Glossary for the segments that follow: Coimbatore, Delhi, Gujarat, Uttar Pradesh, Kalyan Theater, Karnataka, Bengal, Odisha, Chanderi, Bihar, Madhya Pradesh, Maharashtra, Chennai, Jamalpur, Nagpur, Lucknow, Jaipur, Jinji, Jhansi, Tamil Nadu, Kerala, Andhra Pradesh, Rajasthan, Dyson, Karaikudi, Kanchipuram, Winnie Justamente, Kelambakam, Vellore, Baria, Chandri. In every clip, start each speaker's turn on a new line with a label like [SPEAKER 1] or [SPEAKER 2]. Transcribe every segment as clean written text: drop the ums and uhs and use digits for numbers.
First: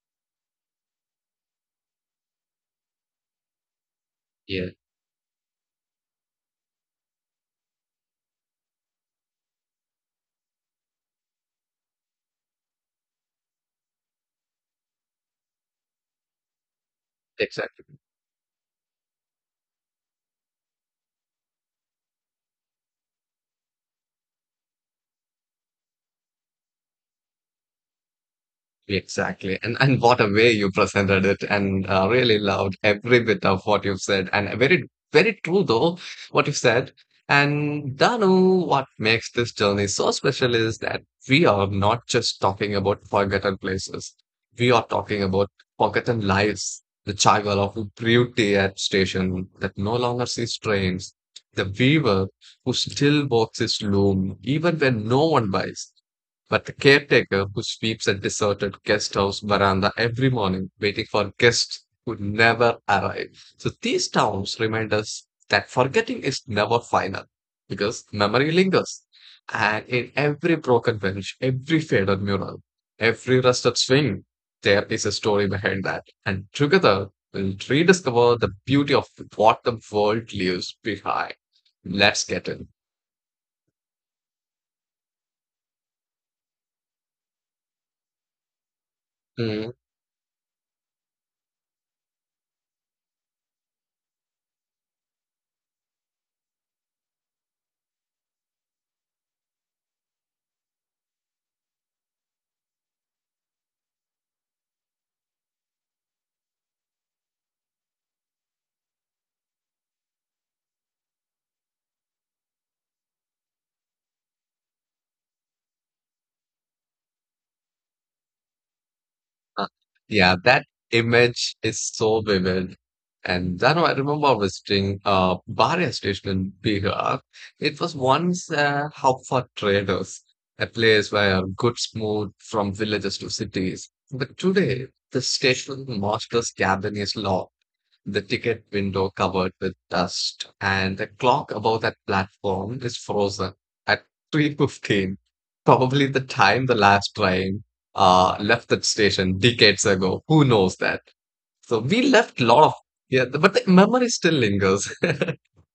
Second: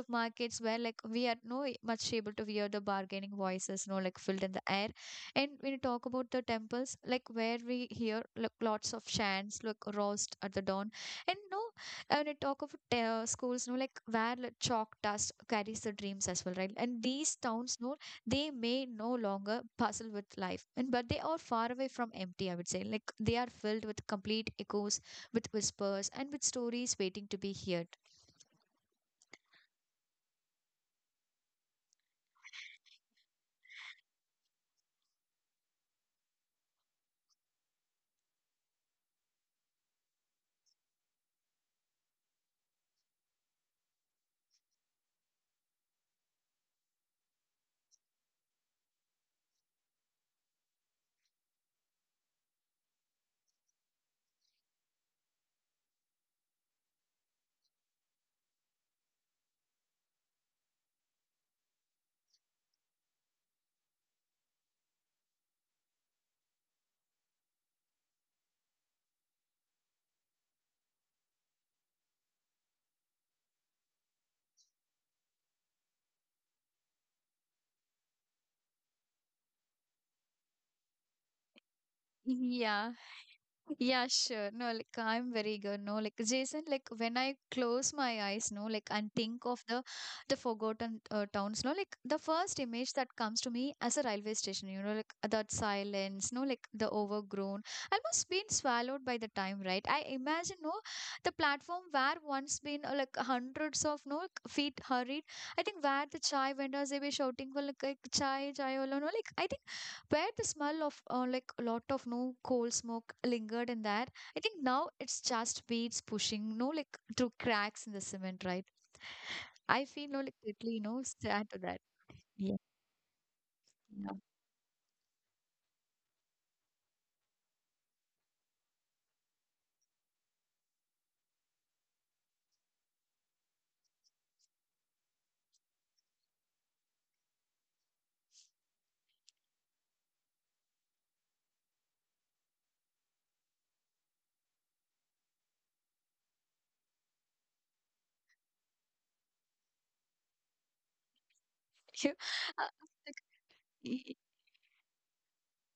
[SPEAKER 1] of markets where like we are no much able to hear the bargaining voices, no, like filled in the
[SPEAKER 2] Yeah,
[SPEAKER 1] air. And when you talk about the temples, like where we hear like lots of chants, like roused at the dawn, and no, and I talk of schools, no, like where like, chalk dust carries the dreams as well, right? And these towns,
[SPEAKER 2] exactly.
[SPEAKER 1] no, they may no longer puzzle with life, and but they are far away from empty. I would say, like they are filled with complete echoes with whispers and with stories waiting to be heard.
[SPEAKER 2] Exactly. And what a way you presented it and really loved every bit of what you've said, and very very true though what you've said. And Danu, what makes this journey so special is that we are not just talking about forgotten places. We are talking about forgotten lives, the child of beauty at station that no longer sees trains, the weaver who still works his loom even when no one buys, but the caretaker who sweeps a deserted guest house veranda every morning, waiting for guests who never arrive. So these towns remind us that forgetting is never final, because memory lingers. And in every broken bench, every faded mural, every rusted swing, there is a story behind that. And together, we'll rediscover the beauty of what the world leaves behind. Let's get in.
[SPEAKER 1] Yeah. Yeah, sure. No, like I'm very good. No, like Jason, like when I close my eyes, no, like and think of
[SPEAKER 2] Hmm.
[SPEAKER 1] the forgotten towns, no, like the first image that comes to me as a railway station, like that silence, no, like the overgrown, almost been swallowed by the time, right? I imagine, no, the platform where once been like hundreds of no like, feet hurried. I think where the chai vendors they were shouting for like chai, chai, alone, no, like I think where the smell of like a lot of no coal smoke lingered in there. I think now it's just weeds pushing, no like through cracks in the cement, right?
[SPEAKER 2] Uh,
[SPEAKER 1] I feel no like
[SPEAKER 2] Yeah, that
[SPEAKER 1] totally, sad
[SPEAKER 2] image
[SPEAKER 1] to that.
[SPEAKER 2] is so
[SPEAKER 1] Yeah.
[SPEAKER 2] vivid. And I know, I remember visiting Baria station in Bihar. It was once a hub for traders, a place where goods moved from villages to cities. But today, the station master's cabin is locked, the ticket window covered with dust, and the clock above that platform is frozen at 3:15, probably the time the last train left that station decades ago. Who knows that? So we
[SPEAKER 1] Yeah.
[SPEAKER 2] left a
[SPEAKER 1] Uh,
[SPEAKER 2] lot of, yeah, but the memory
[SPEAKER 1] like.
[SPEAKER 2] still lingers.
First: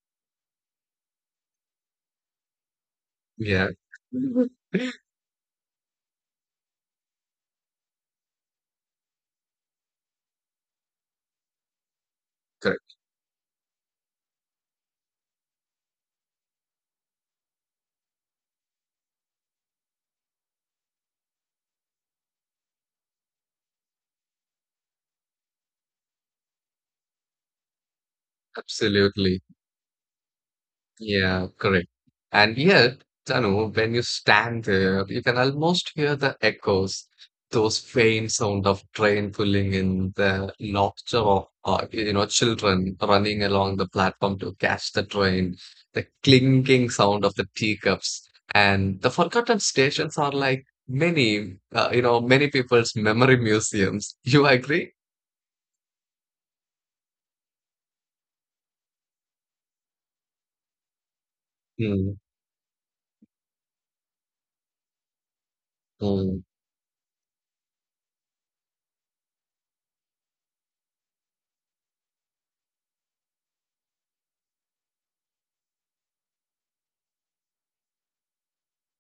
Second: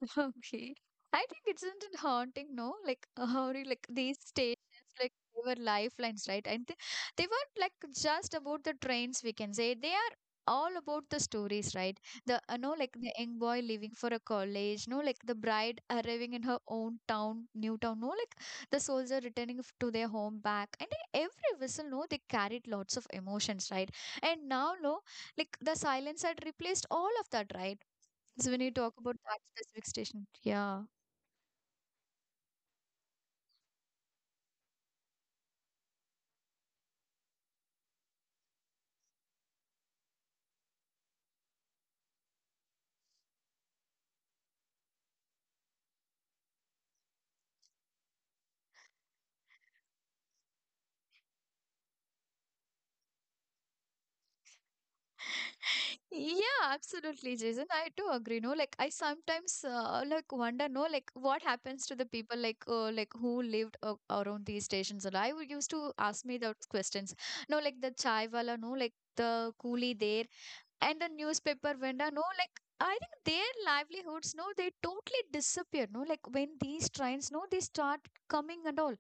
[SPEAKER 1] Okay. I think isn't it haunting, no? Like how do you
[SPEAKER 2] Yeah.
[SPEAKER 1] like these stations, like they were lifelines, right? And they weren't like just about the trains, we can say. They are all about the stories, right? The No, like
[SPEAKER 2] Correct.
[SPEAKER 1] the young boy leaving for a college, no, like the bride arriving in her own town, new town, no, like the soldier returning to their home back. And every whistle, no, they carried lots of emotions, right? And now, no, like the silence had replaced all of that, right? So when you talk about that
[SPEAKER 2] Absolutely.
[SPEAKER 1] specific station, yeah.
[SPEAKER 2] Yeah, correct. And yet, Tanu, when you stand there, you can almost hear the echoes, those faint sound of train pulling in, the laughter of children running along the platform to catch the train, the clinking sound of the teacups, and the forgotten stations are like many you know many people's memory museums. You agree?
[SPEAKER 1] Yeah, absolutely, Jason. I do agree. No, like I sometimes like wonder, no, like what happens to the
[SPEAKER 2] Mm,
[SPEAKER 1] people like who lived around these stations. And I would used to ask me
[SPEAKER 2] mm,
[SPEAKER 1] those questions. No, like the chai wala, no, like the coolie there and the newspaper vendor no like I think their livelihoods no they totally disappear no like when these trains no they start coming and all.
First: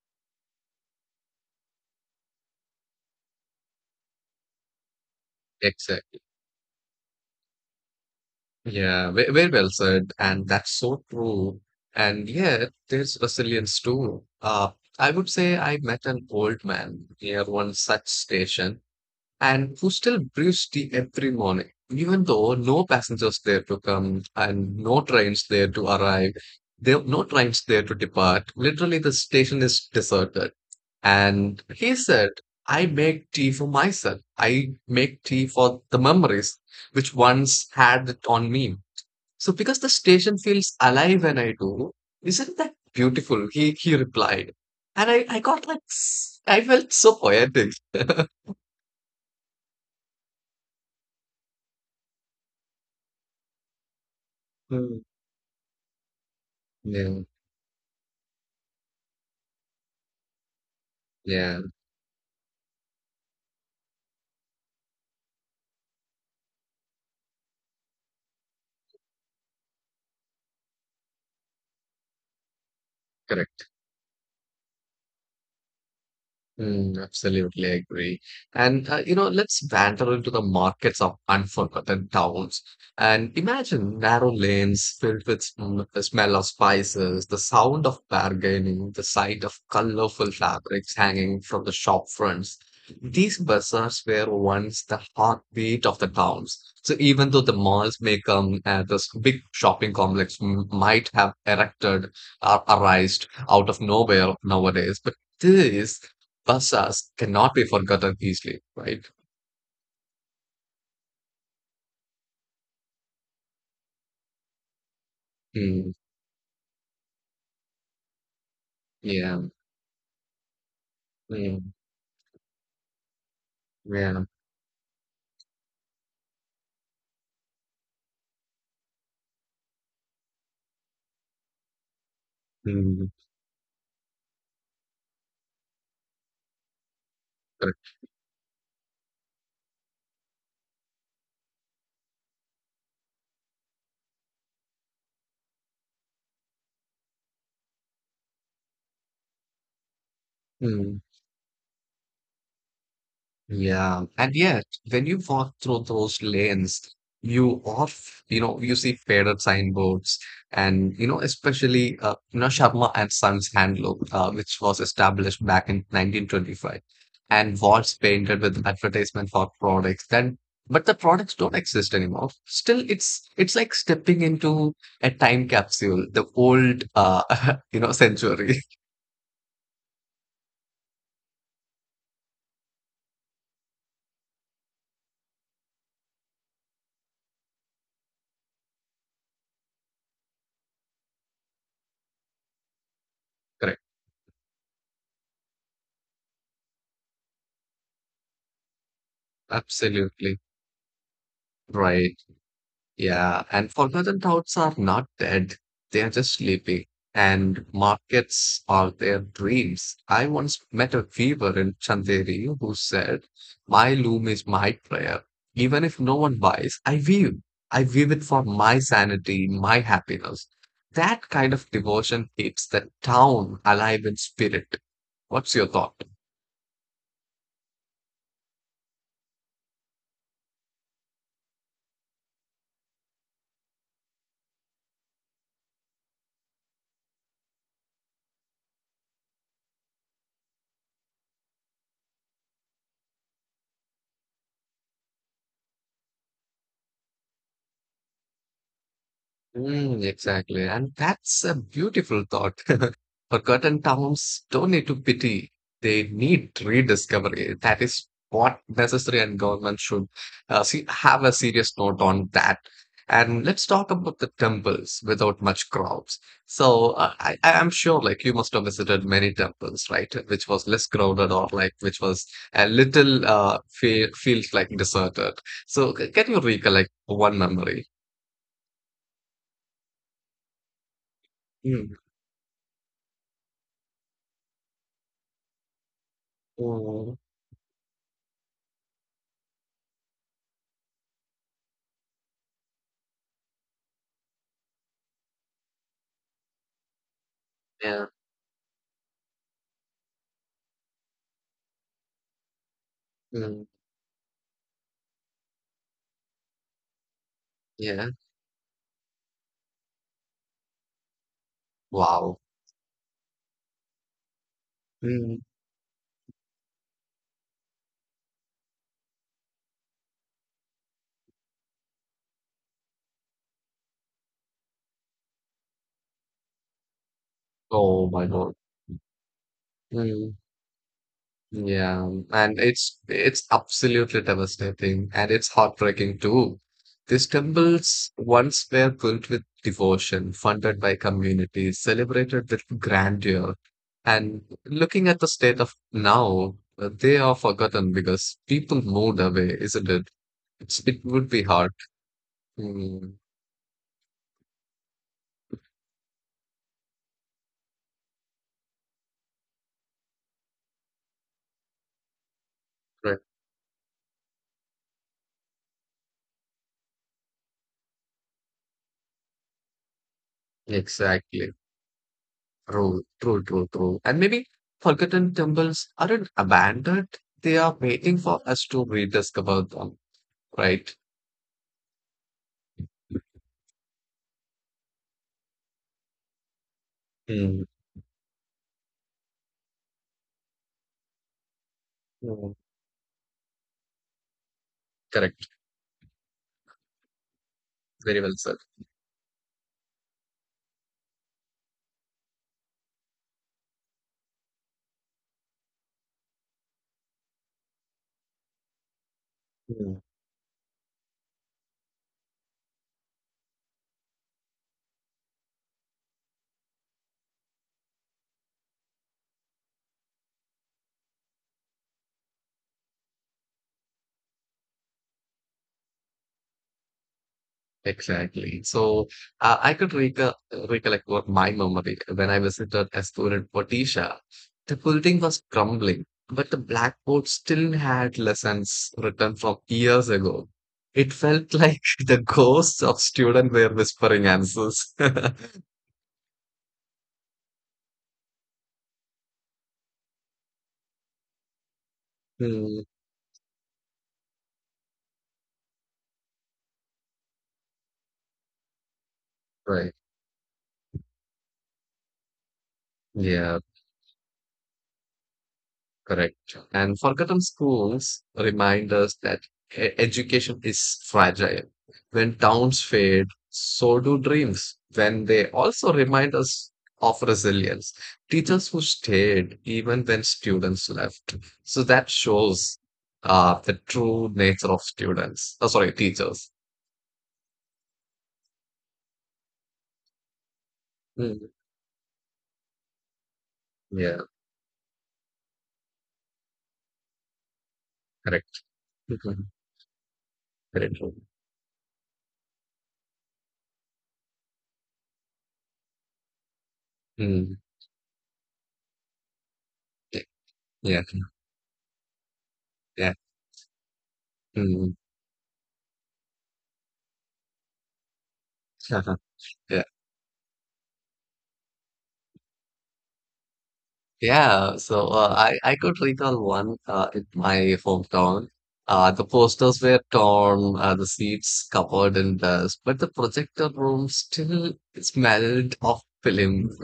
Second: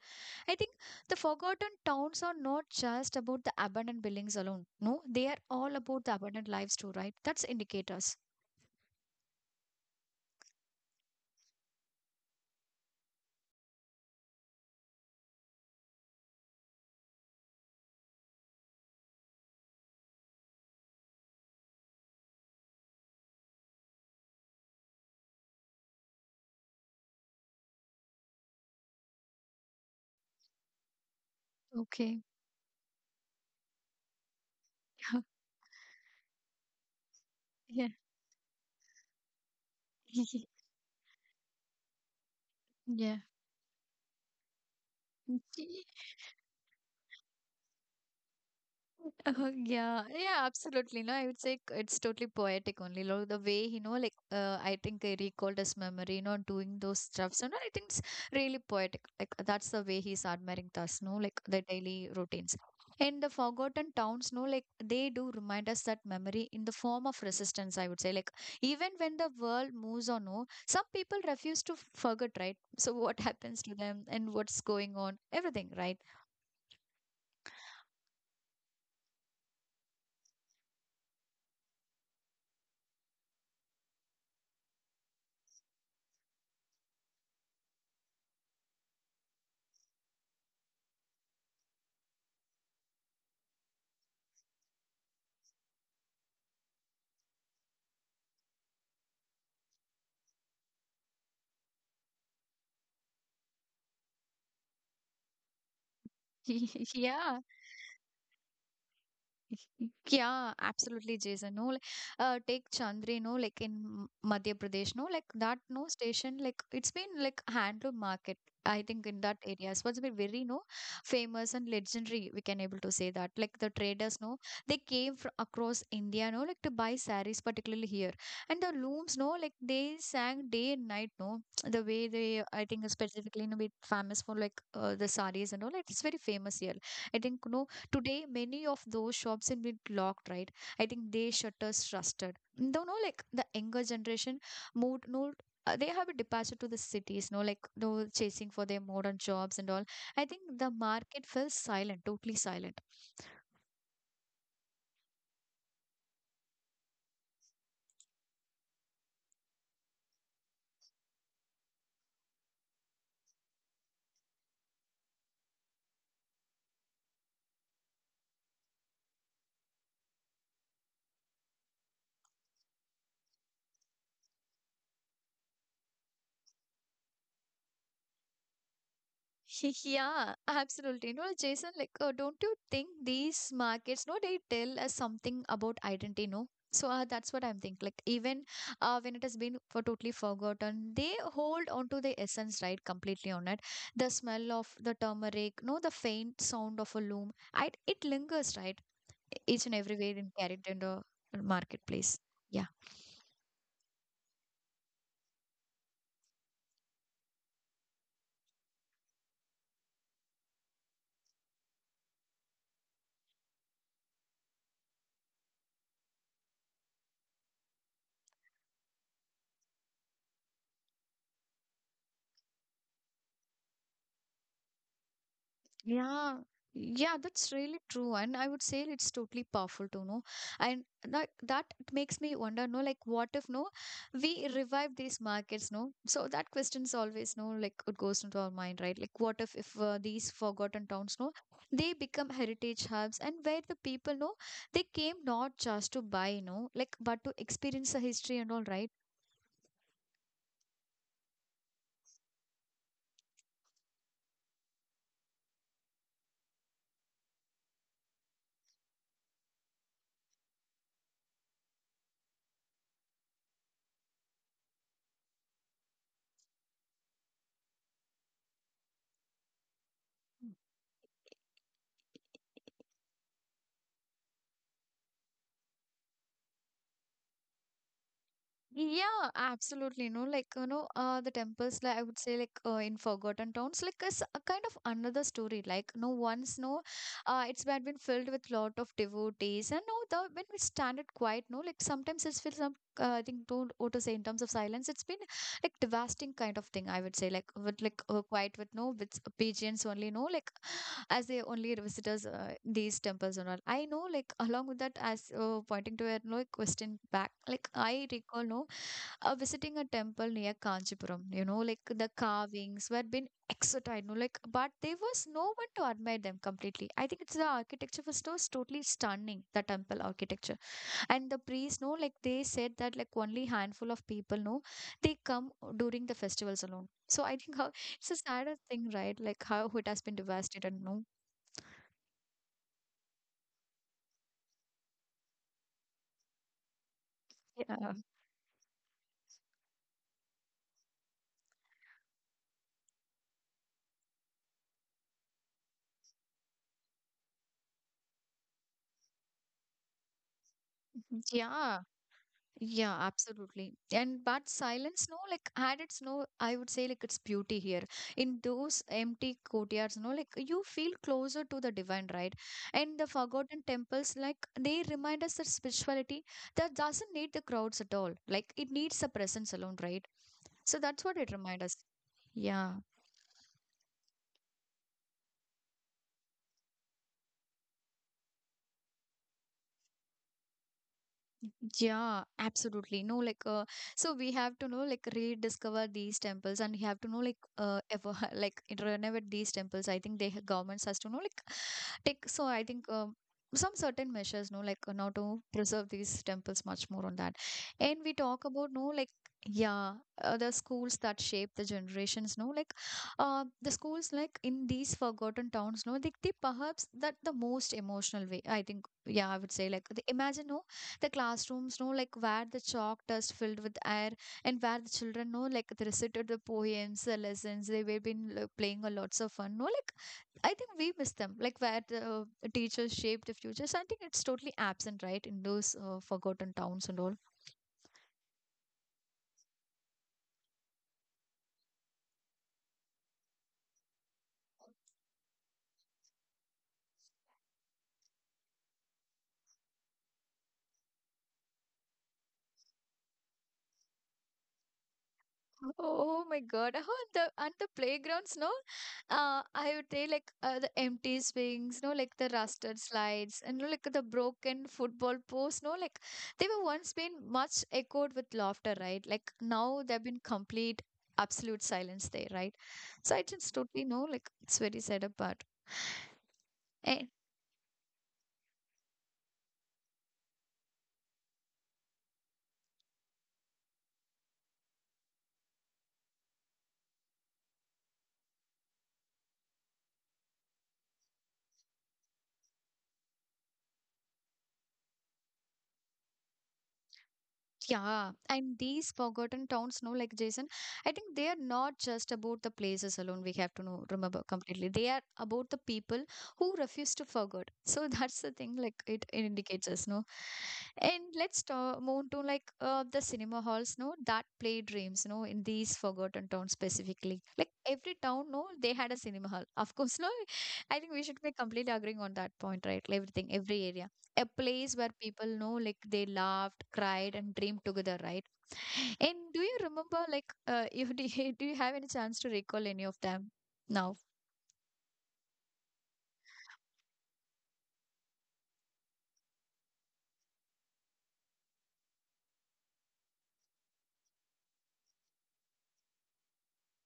[SPEAKER 1] I think the forgotten towns are not just about the abandoned buildings alone, no, they are all about the
[SPEAKER 2] exactly.
[SPEAKER 1] abandoned lives too, right? That's indicators.
[SPEAKER 2] Yeah, very well said, and that's so true. And yet, there's resilience too. I would say I met an old man near one such station, and who still brews tea every morning, even though no passengers there to come and no trains there to arrive. There no trains there to depart. Literally, the station is deserted. And he
[SPEAKER 1] Okay.
[SPEAKER 2] said, I make tea for myself. I make tea for the memories which once
[SPEAKER 1] Yeah.
[SPEAKER 2] had it on me. So because the station feels alive when I do, isn't that
[SPEAKER 1] Yeah.
[SPEAKER 2] beautiful? He replied. And I got like I felt so poetic.
[SPEAKER 1] Oh, yeah, yeah, absolutely. No, I would say it's totally poetic only. Lo, the way, like, I
[SPEAKER 2] Hmm.
[SPEAKER 1] think I recalled his memory, doing those
[SPEAKER 2] Yeah,
[SPEAKER 1] stuff. So, no, I think it's really poetic. Like, that's the way he's admiring us, no, like
[SPEAKER 2] yeah,
[SPEAKER 1] the daily routines. And the forgotten towns, no, like, they do remind us that memory in the form of resistance, I would say. Like, even when the world moves on, no, some people refuse to forget, right? So, what happens
[SPEAKER 2] correct.
[SPEAKER 1] to them and what's going on, everything, right?
[SPEAKER 2] Mm, absolutely agree. And let's wander into the markets of unforgotten towns and imagine narrow lanes filled with sm the smell of spices, the sound of bargaining, the sight of colorful fabrics hanging from the shop fronts. These bazaars were once the heartbeat of the towns. So even though the malls may come, this big shopping complex m might have erected or arised out of nowhere nowadays, but this Basas
[SPEAKER 1] Yeah.
[SPEAKER 2] cannot be forgotten easily, right?
[SPEAKER 1] Yeah, absolutely, Jason. No, like, take Chandri, no, like in Madhya Pradesh, no, like that, no
[SPEAKER 2] Mm,
[SPEAKER 1] station, like it's been like handloom market. I think in that
[SPEAKER 2] yeah,
[SPEAKER 1] area, so it's been very no famous and
[SPEAKER 2] mm,
[SPEAKER 1] legendary. We can able to say that, like the traders,
[SPEAKER 2] yeah,
[SPEAKER 1] no, they came from across India, no, like to buy saris, particularly here, and the looms, no, like they sang day and night, no, the way they, I think
[SPEAKER 2] mm,
[SPEAKER 1] specifically, no, be famous for like the saris and all. It's very famous here. I think no
[SPEAKER 2] correct.
[SPEAKER 1] today, many of those shops have been locked, right? I think they shutters rusted. Don't know, like the younger generation moved, no, they have a departure to the cities, no, like no chasing for their modern jobs and all. I think the
[SPEAKER 2] Mm.
[SPEAKER 1] market fell silent, totally silent.
[SPEAKER 2] Yeah, and yet when you walk through those lanes, you see faded signboards, and especially Sharma and Sons Handloom, which was established back in 1925, and walls painted with advertisement for products. Then, but the products don't exist anymore. Still, it's like stepping into a time capsule, the old century.
[SPEAKER 1] Yeah, absolutely. Jason, like, don't you think these markets, no, they tell us something about identity, no? So that's what I'm thinking. Like, even when it has been for totally forgotten, they hold on to the essence, right? Completely on it.
[SPEAKER 2] Correct,
[SPEAKER 1] The smell of the turmeric, no, the faint sound of a loom, it lingers, right? Each and everywhere in
[SPEAKER 2] absolutely
[SPEAKER 1] carried in the marketplace.
[SPEAKER 2] right.
[SPEAKER 1] Yeah.
[SPEAKER 2] Yeah, and forgotten routes are not dead. They are just sleeping. And markets are their dreams. I once met a weaver in Chanderi who said, My loom is my prayer. Even if no one buys, I weave. I weave it for my sanity, my happiness. That kind of devotion keeps the town alive in spirit. What's your thought?
[SPEAKER 1] Yeah, yeah, that's really true. And I would say it's totally powerful to know. And that it makes me wonder, no, like what if no, we revive these markets, no? So that question's always no, like it goes into our mind, right? Like what if these forgotten towns, no, they become heritage hubs and where the people no, they came not just to buy, no, like but to experience the history and all, right?
[SPEAKER 2] Mm, exactly. And that's a beautiful thought. Forgotten towns don't need to pity. They need rediscovery. That is what necessary, and government should see, have a serious note on that. And let's talk about the temples without much crowds. So I am sure like you must have visited many temples, right? Which was less crowded, or like which was a little feels like deserted. So can you recollect one memory?
[SPEAKER 1] Yeah, absolutely. No, like the temples. Like
[SPEAKER 2] Mm.
[SPEAKER 1] I would say, like in Forgotten Towns, like is a kind of another story. Like no once, no,
[SPEAKER 2] Mm.
[SPEAKER 1] it's been filled with lot of devotees, and no, the when we stand it quiet, no, like sometimes it's feel some. I think don't what to say in terms of silence. It's been like devastating kind of thing. I would say like with like
[SPEAKER 2] Yeah.
[SPEAKER 1] quiet with no with pigeons only. No, like as they only visitors these temples and all.
[SPEAKER 2] Mm.
[SPEAKER 1] I know like along with that as pointing to a no question back. Like I
[SPEAKER 2] Yeah.
[SPEAKER 1] recall no visiting a temple near Kanchipuram. Like the
[SPEAKER 2] Wow.
[SPEAKER 1] carvings were been exotic, no, like but there was no one to admire them completely. I think it's the architecture was so totally stunning, the temple architecture. And the priests, no, like they said that like only handful of people no, they come during the festivals alone. So I think how it's
[SPEAKER 2] Oh
[SPEAKER 1] a
[SPEAKER 2] my
[SPEAKER 1] sad
[SPEAKER 2] God.
[SPEAKER 1] thing, right? Like how it has been
[SPEAKER 2] Mm,
[SPEAKER 1] devastated, no?
[SPEAKER 2] yeah, and it's absolutely devastating, and it's heartbreaking too. These
[SPEAKER 1] Yeah.
[SPEAKER 2] temples once were built with devotion, funded by communities, celebrated with grandeur. And looking at the state of now, they are forgotten because people moved away, isn't it? It would be hard.
[SPEAKER 1] Yeah. Yeah,
[SPEAKER 2] Mm,
[SPEAKER 1] absolutely. And but silence, no, like had its no, I would say like its beauty here. In those empty courtyards, no, like you feel closer to the divine, right? And the
[SPEAKER 2] right.
[SPEAKER 1] forgotten temples, like they remind us that spirituality that doesn't need the crowds at all. Like it needs the presence alone, right? So that's what it
[SPEAKER 2] Exactly.
[SPEAKER 1] reminds us. Yeah.
[SPEAKER 2] True, true, true, true. And maybe forgotten temples aren't abandoned. They are waiting for us to rediscover them, right?
[SPEAKER 1] Yeah, absolutely. No, like, so we have to know, like, rediscover these temples, and we have to know, like,
[SPEAKER 2] Mm,
[SPEAKER 1] ever, like, renovate these temples. I think governments has to know, like, take. So
[SPEAKER 2] mm,
[SPEAKER 1] I think some certain measures, no, like, now to
[SPEAKER 2] correct.
[SPEAKER 1] preserve these temples much more on that. And we
[SPEAKER 2] Very well
[SPEAKER 1] talk
[SPEAKER 2] said.
[SPEAKER 1] about, no, like, yeah, the schools that shape the generations, no, like, the schools, like, in these forgotten towns, no, they perhaps that the most emotional way. I think, yeah, I would say, like,
[SPEAKER 2] Mm,
[SPEAKER 1] imagine, no the classrooms no like where the chalk dust filled with air, and where the children no, like they recited the poems, the lessons they were been like, playing a lots of fun no like I think we miss them like where the teachers shaped the future. So I think it's totally absent, right, in those forgotten towns and all.
[SPEAKER 2] exactly. So I could recollect what my memory when I visited a student Odisha. The building was crumbling, but the blackboard still had lessons written from years ago. It felt like the ghosts of students were whispering answers.
[SPEAKER 1] Oh my God. Oh, the and the playgrounds, no? I would say like the empty swings, no, like the rusted
[SPEAKER 2] Hmm.
[SPEAKER 1] slides, and no, like the broken football posts, no, like they were once been much echoed with laughter, right? Like now
[SPEAKER 2] Right.
[SPEAKER 1] they've been complete absolute silence there, right? So I just
[SPEAKER 2] Yeah,
[SPEAKER 1] totally know, like it's very sad apart.
[SPEAKER 2] correct. And forgotten schools remind us that education is fragile. When towns fade, so do dreams. When they also remind us of resilience, teachers who stayed even when students left. So that shows the true nature of students. Oh, sorry, teachers.
[SPEAKER 1] Yeah, and these forgotten towns, no, like Jason, I think they are
[SPEAKER 2] Mm,
[SPEAKER 1] not just about the places alone. We have to know, remember
[SPEAKER 2] yeah,
[SPEAKER 1] completely. They are about the people who refuse to forget. So that's the thing,
[SPEAKER 2] correct.
[SPEAKER 1] like it, it
[SPEAKER 2] Mhm.
[SPEAKER 1] indicates us, no.
[SPEAKER 2] Very
[SPEAKER 1] And
[SPEAKER 2] true.
[SPEAKER 1] let's move to like the cinema halls, no, that play dreams, no, in these forgotten towns specifically. Like
[SPEAKER 2] Mm,
[SPEAKER 1] every town, no, they had a cinema hall. Of course, no, I think we
[SPEAKER 2] yeah,
[SPEAKER 1] should be completely agreeing on that point, right?
[SPEAKER 2] yeah.
[SPEAKER 1] Everything, every area, a place where
[SPEAKER 2] Mm.
[SPEAKER 1] people know, like, they laughed, cried, and dreamed together, right? And do you
[SPEAKER 2] Yeah.
[SPEAKER 1] remember, like, if do you, do you have any chance to recall any of them now?
[SPEAKER 2] Yeah, so I could recall one in my hometown. The posters were torn, the seats covered in dust, but the projector room still smelled of films.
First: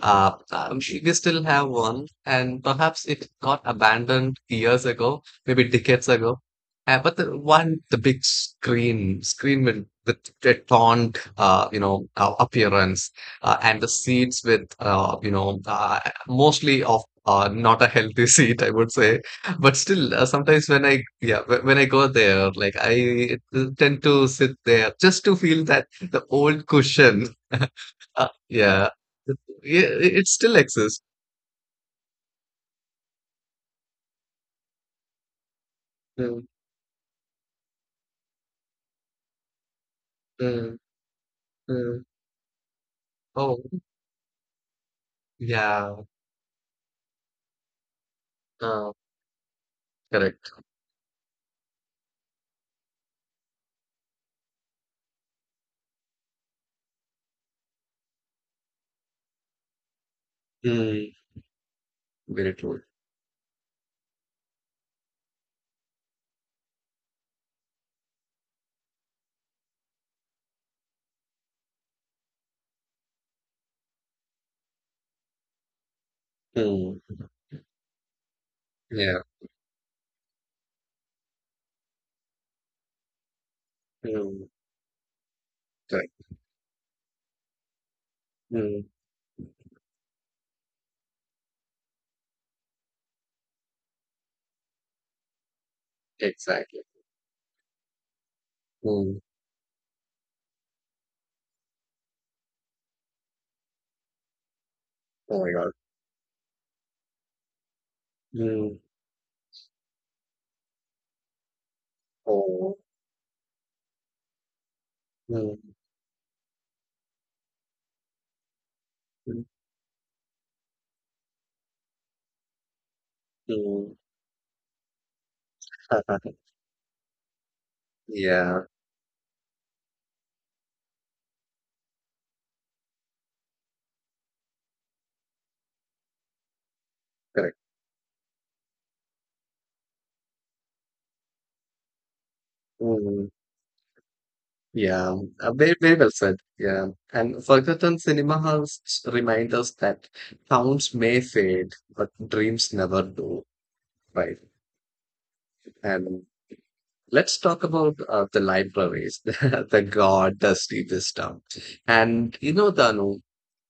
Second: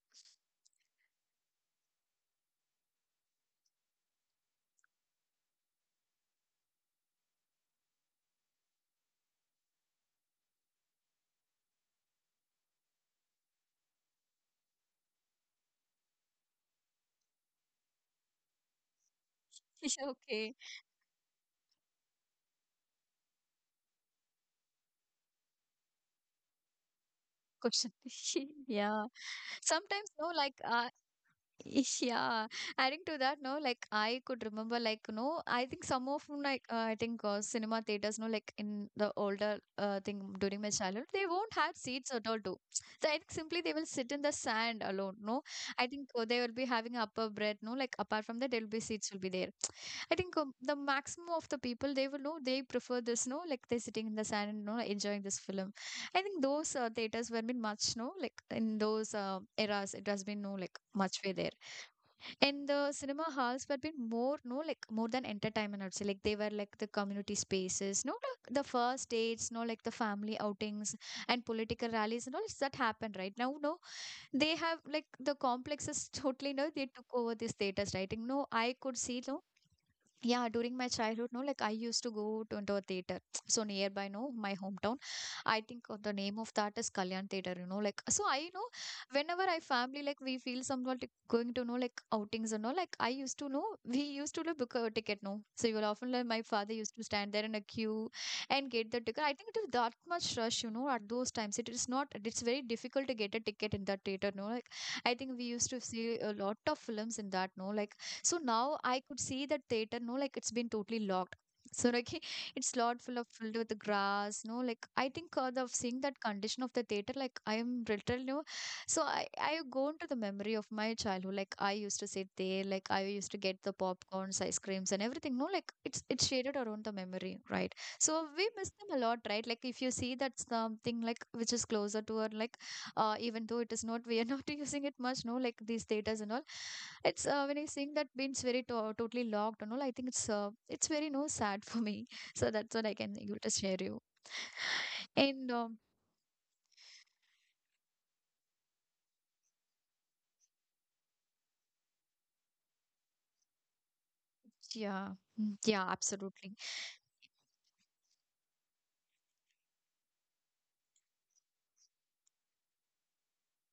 [SPEAKER 2] We still have one, and perhaps it got abandoned years ago, maybe decades ago. But the big screen with a torn, appearance, and the seats with, mostly of not a healthy seat, I would say. But still,
[SPEAKER 1] Okay,
[SPEAKER 2] sometimes when I go there, like I tend to sit there just to feel that the old cushion.
[SPEAKER 1] question.
[SPEAKER 2] Yeah,
[SPEAKER 1] Yeah,
[SPEAKER 2] yeah,
[SPEAKER 1] sometimes,
[SPEAKER 2] it
[SPEAKER 1] no,
[SPEAKER 2] still
[SPEAKER 1] like
[SPEAKER 2] exists.
[SPEAKER 1] Ish, yeah, adding to that, no, like I could remember, like, no, I think some of them,
[SPEAKER 2] Mm,
[SPEAKER 1] like, I think cinema theaters, no, like in the older thing during my
[SPEAKER 2] mm,
[SPEAKER 1] childhood, they won't have
[SPEAKER 2] mm.
[SPEAKER 1] seats at all, too. So I think simply
[SPEAKER 2] Oh,
[SPEAKER 1] they will sit in the sand alone, no. I
[SPEAKER 2] yeah,
[SPEAKER 1] think they will be having upper breath, no, like apart from that, there will be
[SPEAKER 2] uh,
[SPEAKER 1] seats will be there. I think
[SPEAKER 2] correct.
[SPEAKER 1] the maximum of the people they will know they prefer this, no, like they're sitting in the sand and no, enjoying this film. I think those theaters were been much, no, like in those eras, it has been, no, like
[SPEAKER 2] Mm,
[SPEAKER 1] much way there.
[SPEAKER 2] very
[SPEAKER 1] And
[SPEAKER 2] true.
[SPEAKER 1] the cinema halls were been more, no, like more than entertainment, I would say. Like they were like the community spaces, no, like the first dates, no, like the family outings and political rallies and all that happened, right? Now, no, they have like the complexes totally, no, they
[SPEAKER 2] Mm,
[SPEAKER 1] took over these theaters, right? And, no, I could
[SPEAKER 2] yeah,
[SPEAKER 1] see, no, yeah, during my childhood, no, like I used to go into a theater so nearby, no,
[SPEAKER 2] mm,
[SPEAKER 1] my hometown. I think of
[SPEAKER 2] correct.
[SPEAKER 1] the name of that is Kalyan theater, you know, like so I know
[SPEAKER 2] Mm,
[SPEAKER 1] whenever I family, like we feel somewhat like going to know like outings and all, like I used to know, we used to like, book a ticket, no, so you will often like my father
[SPEAKER 2] exactly.
[SPEAKER 1] used to stand there in a queue and get the
[SPEAKER 2] Mm,
[SPEAKER 1] ticket. I think it is that much rush, you know, at those times. It is not, it's very difficult to get a ticket in that theater, no, like I think
[SPEAKER 2] oh
[SPEAKER 1] we
[SPEAKER 2] my God.
[SPEAKER 1] used to see a lot of films in that, no, like so now
[SPEAKER 2] Mm,
[SPEAKER 1] I could see that theater, no, like it's been totally locked. So like, it's
[SPEAKER 2] oh.
[SPEAKER 1] lot full of filled with the grass, no, like I think
[SPEAKER 2] Mm,
[SPEAKER 1] the seeing that condition of the theater, like I am literally, no. So I
[SPEAKER 2] mm,
[SPEAKER 1] I go into the memory of my childhood, like I used to sit there, like I used to get the
[SPEAKER 2] mm.
[SPEAKER 1] popcorns, ice creams, and everything. No, like it's shaded around the memory, right? So we
[SPEAKER 2] Yeah.
[SPEAKER 1] miss them a lot, right? Like if you see that something like which is closer to her, like even though it is not, we are not using it much, no, like these theaters and all, it's when
[SPEAKER 2] Correct.
[SPEAKER 1] I seeing that being very to totally locked and all, I think it's very no sad for me, so that's what I can
[SPEAKER 2] Mm,
[SPEAKER 1] able to share you
[SPEAKER 2] yeah,
[SPEAKER 1] and
[SPEAKER 2] very, very well said. Yeah. And forgotten cinema halls remind us that sounds may fade, but dreams never do, right?
[SPEAKER 1] yeah. Mm, yeah,
[SPEAKER 2] And
[SPEAKER 1] absolutely.
[SPEAKER 2] let's talk about the libraries, the god dusty this stuff. And you know, Danu,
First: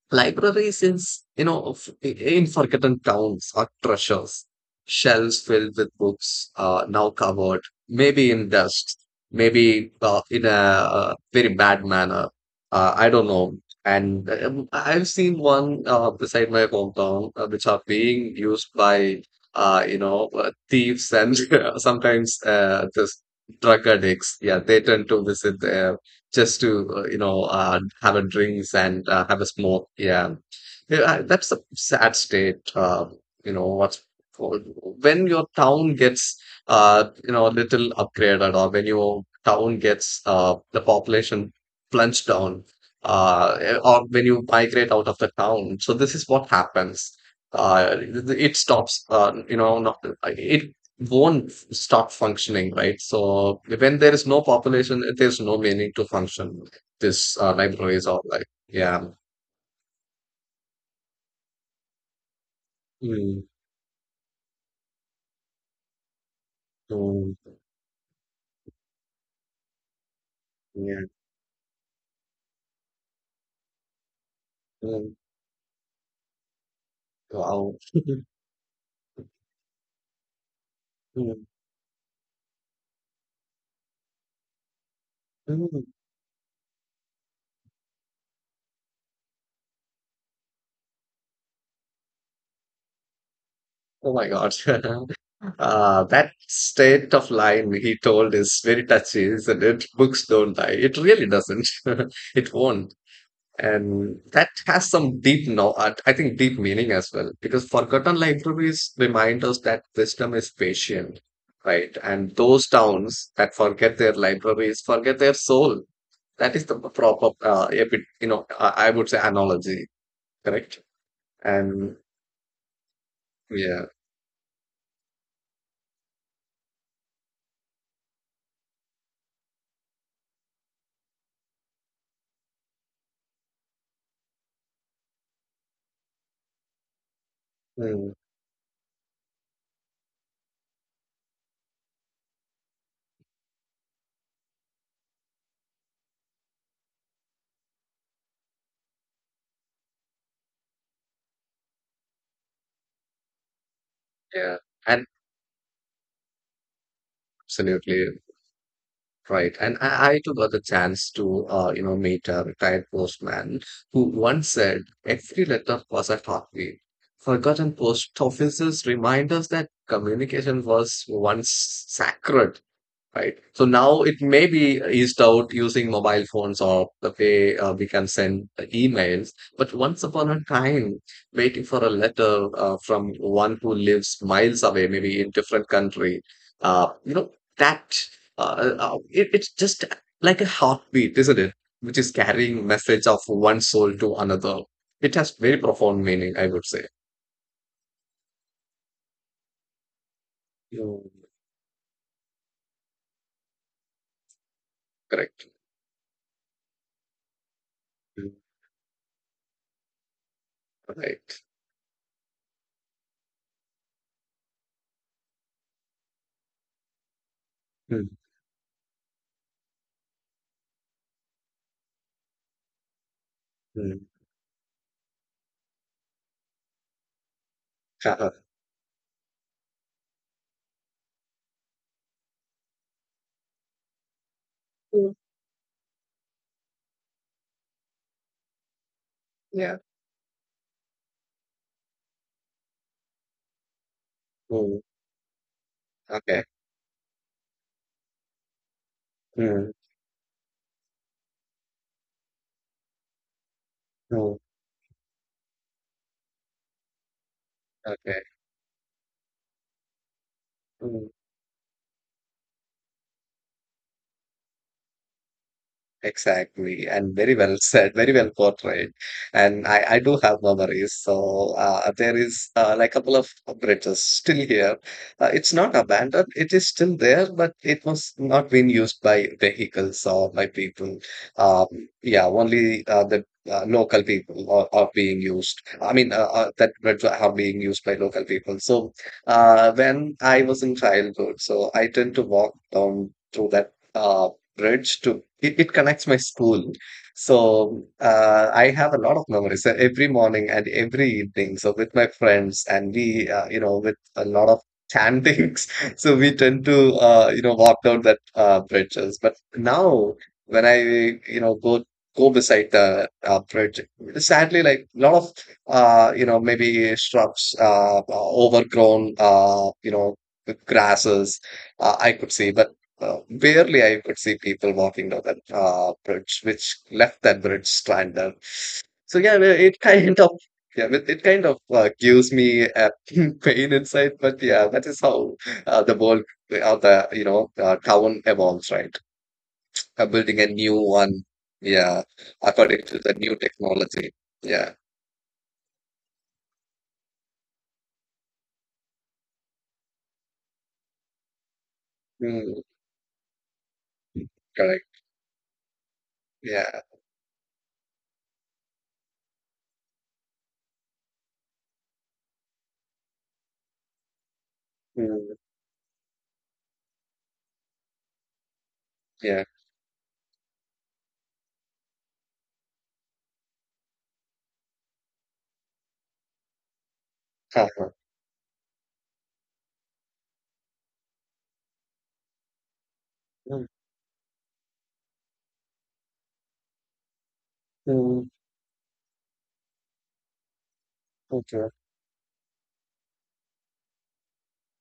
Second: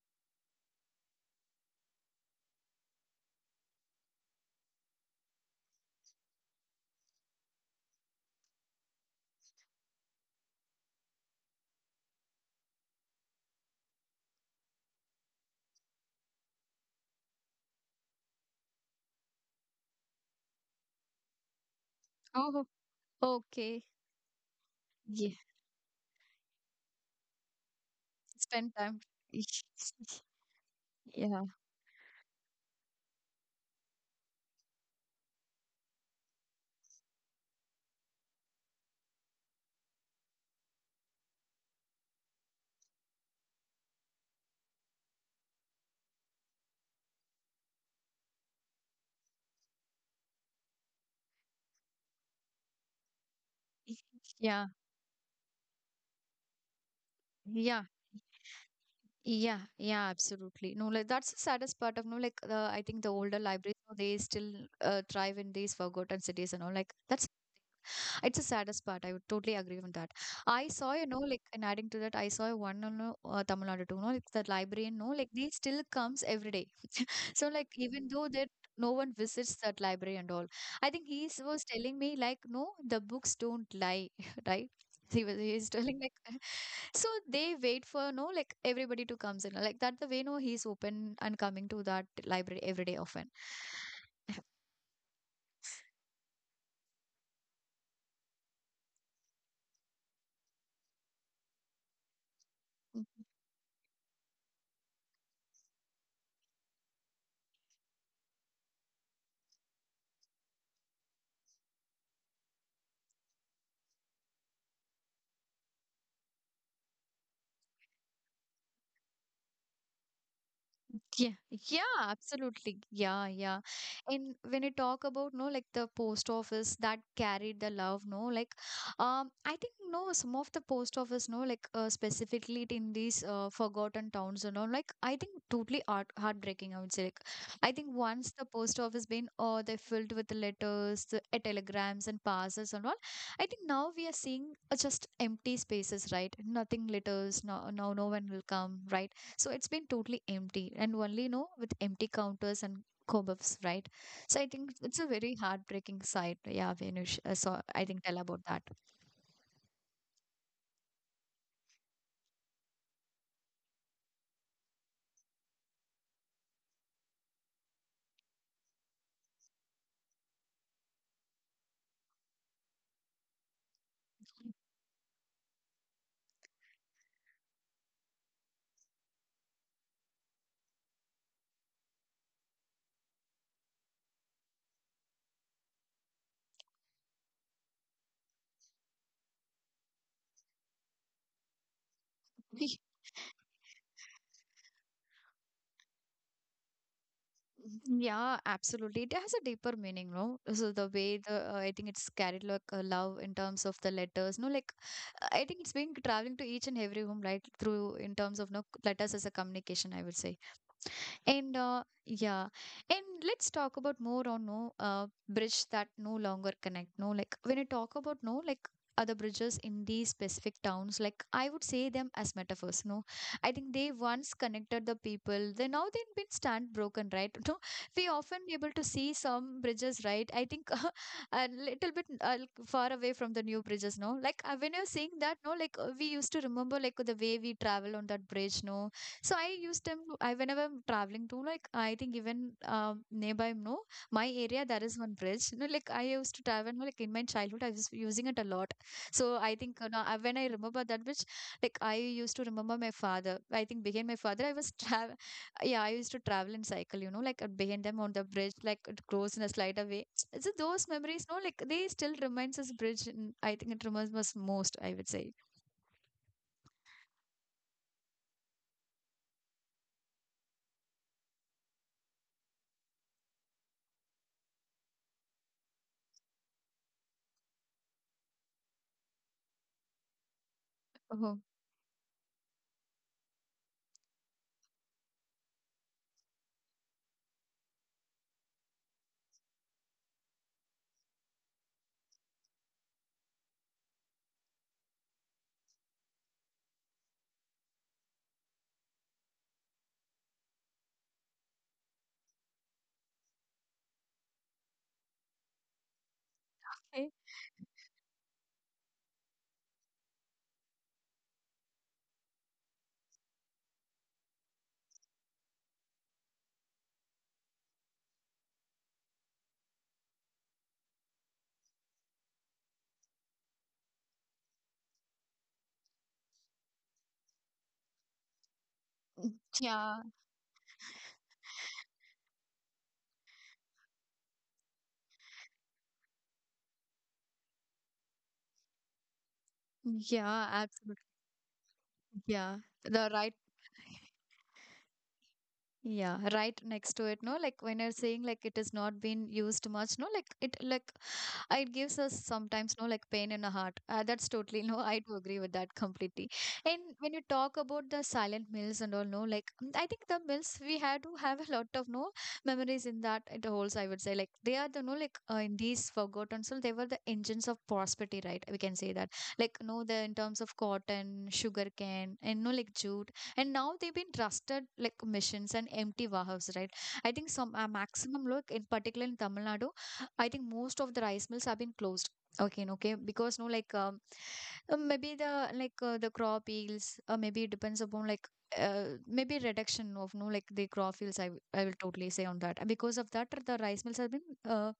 [SPEAKER 2] libraries in, s- you know, of- in forgotten towns are treasures, shelves filled with books, now covered, maybe in dust, maybe in a very bad manner. I don't know. And I've seen one beside my hometown, which are being used by, thieves, and sometimes
[SPEAKER 1] Oh,
[SPEAKER 2] just
[SPEAKER 1] okay,
[SPEAKER 2] drug addicts. Yeah, they tend to
[SPEAKER 1] yeah,
[SPEAKER 2] visit just to have a drinks
[SPEAKER 1] spend time.
[SPEAKER 2] and have a smoke. Yeah, yeah,
[SPEAKER 1] Yeah,
[SPEAKER 2] that's a sad state. You know what's, when your town gets a little upgraded, or when your town gets the population plunged down, or when you migrate out of the town. So this is what happens. It stops. Not, it won't stop functioning, right? So when there is no
[SPEAKER 1] yeah,
[SPEAKER 2] population, there's no meaning to function. This
[SPEAKER 1] yeah,
[SPEAKER 2] libraries or like, yeah.
[SPEAKER 1] yeah, yeah, absolutely, no, like that's the saddest part of, no, like I think the
[SPEAKER 2] Mm,
[SPEAKER 1] older libraries, no, they still thrive in these forgotten cities and all, like that's
[SPEAKER 2] mm.
[SPEAKER 1] it's the saddest part. I would totally agree on that. I saw,
[SPEAKER 2] Yeah.
[SPEAKER 1] you know, like, and adding to that, I saw one on Tamil Nadu too, no, like the librarian,
[SPEAKER 2] Mm.
[SPEAKER 1] no, like they still comes every day. So, like,
[SPEAKER 2] Wow.
[SPEAKER 1] even though that no one visits that library and all, I think he
[SPEAKER 2] Mm.
[SPEAKER 1] was telling me, like, no, the books don't lie, right? He's
[SPEAKER 2] Mm.
[SPEAKER 1] telling like so they wait for, no, like everybody to comes in like that, the way no he's open and coming to that library every day often.
[SPEAKER 2] Oh my God. That state of line he told is very touchy, isn't it? Books don't die. It really doesn't. It won't. And that has some deep, no, I think deep meaning as well, because forgotten libraries remind us that wisdom is patient, right? And those towns that forget their libraries forget their soul. That is the proper, I would say analogy, correct?
[SPEAKER 1] Yeah, yeah,
[SPEAKER 2] And
[SPEAKER 1] absolutely. Yeah, yeah.
[SPEAKER 2] yeah.
[SPEAKER 1] And when you talk about, no, like the post office that carried the love, no, like, I think no, some of the post office, no, like, specifically in these forgotten towns and all, like, I think totally heartbreaking. I would say, like, I think
[SPEAKER 2] Mm.
[SPEAKER 1] once the post office been, they filled with the letters, the, telegrams and parcels and all. I think now we are seeing just empty spaces, right? Nothing letters. No, no, no one will come, right? So it's been totally empty and only, you know, with empty counters and kebabs, right? So I
[SPEAKER 2] Yeah.
[SPEAKER 1] think it's
[SPEAKER 2] And
[SPEAKER 1] a very heartbreaking sight. Yeah, Venush. So I think
[SPEAKER 2] absolutely
[SPEAKER 1] tell about that.
[SPEAKER 2] right. And I too got the chance to, meet a retired postman, who once said every letter was a heartbeat. Forgotten post offices remind us that communication was once sacred, right? So now it may be eased out using mobile phones, or the way we can send the emails. But once upon a time, waiting for a letter from one who lives miles away, maybe in different country, uh, you know, that it's just like a heartbeat, isn't it? Which is carrying message of one soul to another. It has very profound meaning, I would say.
[SPEAKER 1] Yeah, absolutely. It has a deeper meaning, no? So the way
[SPEAKER 2] Mm,
[SPEAKER 1] the I think it's carried like a love in terms of the letters, no? Like
[SPEAKER 2] correct.
[SPEAKER 1] I think it's been traveling to each and every home, like through in
[SPEAKER 2] Mm,
[SPEAKER 1] terms of no letters as a communication, I would say.
[SPEAKER 2] right.
[SPEAKER 1] And yeah, and let's talk about more on no bridge that no longer connect. No, like when I talk
[SPEAKER 2] Mm,
[SPEAKER 1] about, no, like other bridges in these specific towns, like I would say them as metaphors. No, I think they
[SPEAKER 2] mm.
[SPEAKER 1] once connected the people. They now they've been stand broken, right? No, we
[SPEAKER 2] Yeah.
[SPEAKER 1] often able to see some bridges, right? I think a little bit like, far away from the new bridges. No, like when you're
[SPEAKER 2] Mm,
[SPEAKER 1] saying that, no, like we used to remember like the way we travel on that bridge. No, so I
[SPEAKER 2] yeah.
[SPEAKER 1] use them to, I whenever I'm traveling to like I think even nearby, no, my area
[SPEAKER 2] Mm,
[SPEAKER 1] there is one bridge. No, like I used
[SPEAKER 2] okay.
[SPEAKER 1] to travel, no, like in my childhood I was using it a lot. So I
[SPEAKER 2] Mm,
[SPEAKER 1] think now when I remember that bridge, like I used to remember my father. I think behind my
[SPEAKER 2] true.
[SPEAKER 1] father I was travel. Yeah, I used to travel in cycle. You know, like behind them on
[SPEAKER 2] Okay.
[SPEAKER 1] the bridge, like it goes in a slide away. So those
[SPEAKER 2] Mm.
[SPEAKER 1] memories, no, like they still reminds us bridge. And I think it reminds us most, I would say.
[SPEAKER 2] Exactly, and very well said, very well portrayed. And I do have memories. So there is like a couple of bridges still here. It's not abandoned, it is still there, but it was not being used by vehicles or by people.
[SPEAKER 1] Oh.
[SPEAKER 2] Um, yeah, only the local people are being used. I mean, that bridge are being used by local people. So when I was in childhood, so I tend to walk down through that. Reds too. It connects my school. So I have a lot of memories every morning and every evening. So with my friends and we, with a lot of chantings. So we tend to,
[SPEAKER 1] Okay.
[SPEAKER 2] walk down that bridges. But now when I, go beside the bridge, sadly, like a lot of, maybe shrubs, overgrown, with grasses, I could see. But barely I could see people walking down that bridge, which left that bridge stranded. So yeah, it
[SPEAKER 1] Mm,
[SPEAKER 2] it
[SPEAKER 1] yeah,
[SPEAKER 2] kind of yeah, it kind of gives me a pain inside. But yeah, that is how uh, the world, the town evolves, right? Building a
[SPEAKER 1] yeah,
[SPEAKER 2] new
[SPEAKER 1] absolutely.
[SPEAKER 2] one, yeah,
[SPEAKER 1] Yeah,
[SPEAKER 2] according to the
[SPEAKER 1] the
[SPEAKER 2] new
[SPEAKER 1] right,
[SPEAKER 2] technology. Yeah.
[SPEAKER 1] yeah, right next to it, no? Like when you're saying like it has not been used much, no? Like it gives us
[SPEAKER 2] Mm,
[SPEAKER 1] sometimes, no, like pain in the heart, that's totally no, I
[SPEAKER 2] correct.
[SPEAKER 1] do agree with that completely. And
[SPEAKER 2] Yeah.
[SPEAKER 1] when you talk about the silent meals and all, no, like mm, I think the meals we had to have a lot of no memories in that it holds, I would say, like they are the no, like
[SPEAKER 2] Mm,
[SPEAKER 1] in these forgotten, so they were the engines of prosperity, right? We can say that,
[SPEAKER 2] yeah.
[SPEAKER 1] like no, the in terms of cotton, sugar cane, and no, like jute, and now they've been trusted like missions and empty warehouses, right? I think some
[SPEAKER 2] Uh-huh.
[SPEAKER 1] maximum look in particular in Tamil Nadu. I think most of the rice mills have been closed. Okay, okay, because no,
[SPEAKER 2] Mm,
[SPEAKER 1] like maybe the like the crop yields, maybe it depends upon like
[SPEAKER 2] mm,
[SPEAKER 1] maybe reduction of no like the crop yields. I
[SPEAKER 2] okay.
[SPEAKER 1] will totally say on that. And because of that the rice mills have been uh,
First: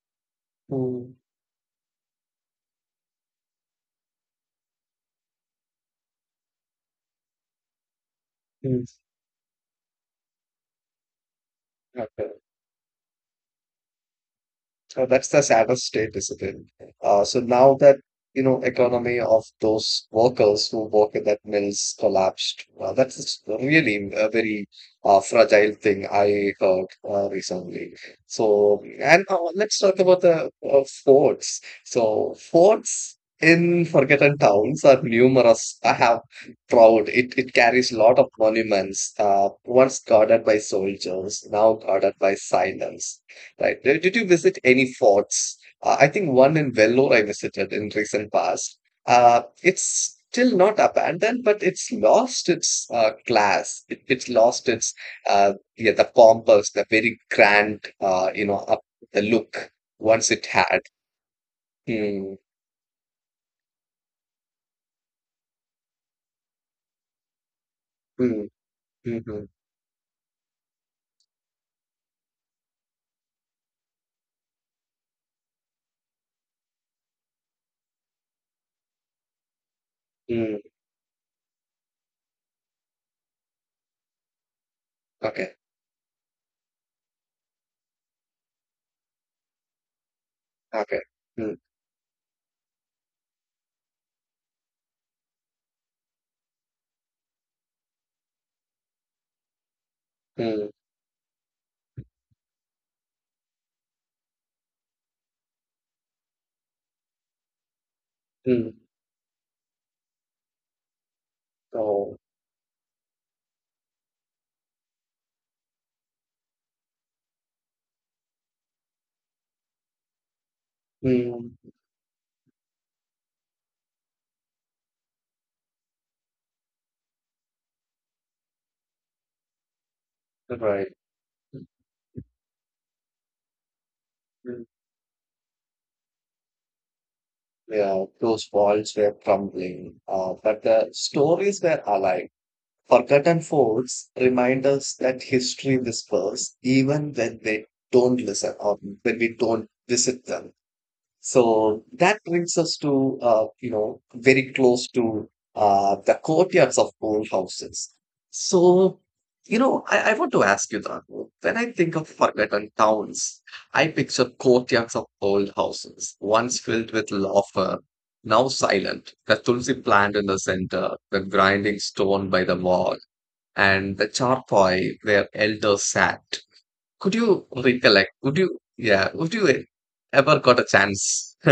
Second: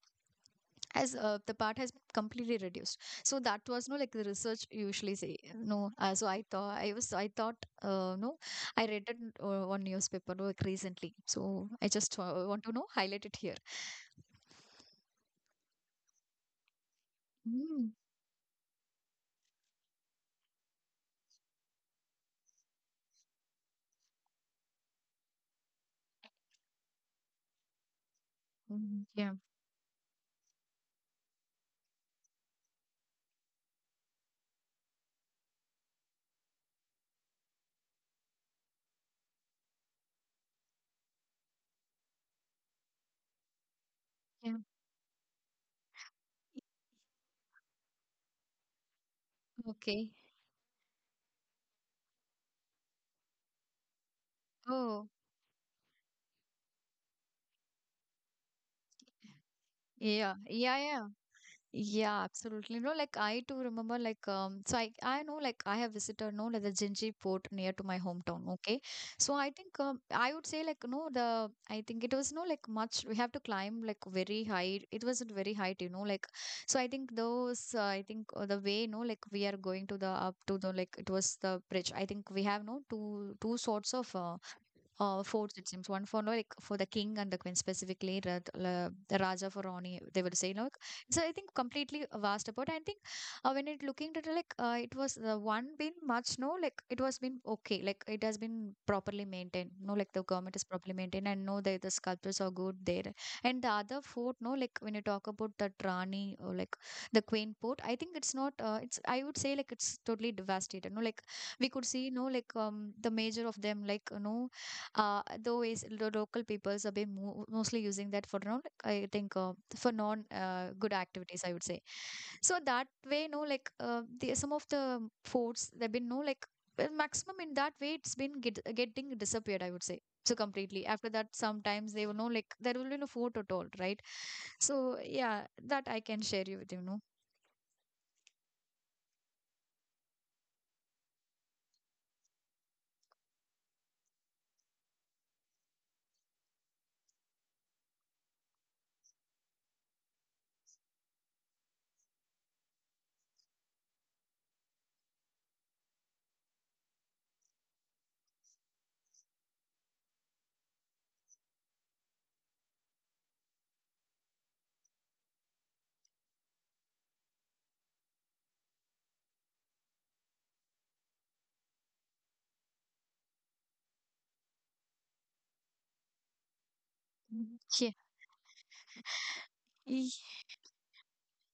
[SPEAKER 2] Mm,
[SPEAKER 1] as the part has been completely reduced. So that was no like the research usually say, no. So I thought I thought no,
[SPEAKER 2] mm,
[SPEAKER 1] I read it one newspaper, no, like recently. So I just
[SPEAKER 2] okay.
[SPEAKER 1] want to know highlight it here.
[SPEAKER 2] So that's the saddest state, isn't it? So now
[SPEAKER 1] Mm,
[SPEAKER 2] that, economy of those workers who work in that mills collapsed, that's really a very fragile thing I heard recently. So,
[SPEAKER 1] mm,
[SPEAKER 2] and
[SPEAKER 1] yeah,
[SPEAKER 2] let's talk about the forts. So forts in forgotten towns are numerous. I have proud. It carries a lot of monuments. Once guarded by soldiers, now guarded by silence. Right. Did you
[SPEAKER 1] yeah.
[SPEAKER 2] visit any forts? I think one in Vellore I visited in recent past.
[SPEAKER 1] Okay.
[SPEAKER 2] It's still not abandoned, but it's lost its class. It's lost its
[SPEAKER 1] Oh,
[SPEAKER 2] yeah, the pompous, the very grand, up the look once
[SPEAKER 1] yeah,
[SPEAKER 2] it
[SPEAKER 1] yeah,
[SPEAKER 2] had.
[SPEAKER 1] yeah. Yeah,
[SPEAKER 2] Hmm.
[SPEAKER 1] absolutely. No, like I too remember like so I know like I have visited, no, like the Jinji port near to my
[SPEAKER 2] Mm,
[SPEAKER 1] hometown, okay?
[SPEAKER 2] mm.
[SPEAKER 1] So
[SPEAKER 2] Hmm.
[SPEAKER 1] I think I would say like no the I think it was no like much we have to climb like very high. It wasn't very high, you know, like so I think those I think the way no like we are going to the up
[SPEAKER 2] Hmm.
[SPEAKER 1] to the like it was the bridge. I think we have no two sorts of
[SPEAKER 2] Okay.
[SPEAKER 1] forts, it seems, one for, like, for the king and the queen, specifically the Raja for Rani, they would say, like,
[SPEAKER 2] Okay.
[SPEAKER 1] so I think
[SPEAKER 2] Hmm.
[SPEAKER 1] completely vast about, I think, when it looking at it, like, it was the one been much, no, like, it was been okay, like it has been properly maintained, no, like the government is
[SPEAKER 2] Hmm.
[SPEAKER 1] properly maintained, and no, the sculptures are good there. And the other fort, no, like, when you talk about the Rani, or, like, the queen port, I think it's not,
[SPEAKER 2] Mm.
[SPEAKER 1] it's I would say, like, it's totally devastated, no, like, we could see,
[SPEAKER 2] Oh,
[SPEAKER 1] no, like, the major of them, like, though is local peoples have been mostly using that for non, I think for non good activities,
[SPEAKER 2] mm,
[SPEAKER 1] I would say. So that way, no, like, the some of the forts there have been, no, like, well, maximum, in that way, it's been getting disappeared, I would say. So completely,
[SPEAKER 2] right.
[SPEAKER 1] after that, sometimes they will know, like, there will be no fort at all, right?
[SPEAKER 2] Hmm.
[SPEAKER 1] So, yeah, that I can share you with.
[SPEAKER 2] Yeah, those walls were crumbling, but the stories were alive. Forgotten forts remind us that history whispers even when they don't listen or when we don't visit them. So that brings us to, very close to the courtyards of old houses. So, I want to ask you that when I think of forgotten towns, I picture courtyards of old houses, once filled with laughter, now silent, the tulsi plant in the center, the grinding stone by the wall, and the charpoy where elders sat. Could you
[SPEAKER 1] Mhm.
[SPEAKER 2] recollect? Yeah, would you
[SPEAKER 1] Yeah.
[SPEAKER 2] ever got a chance?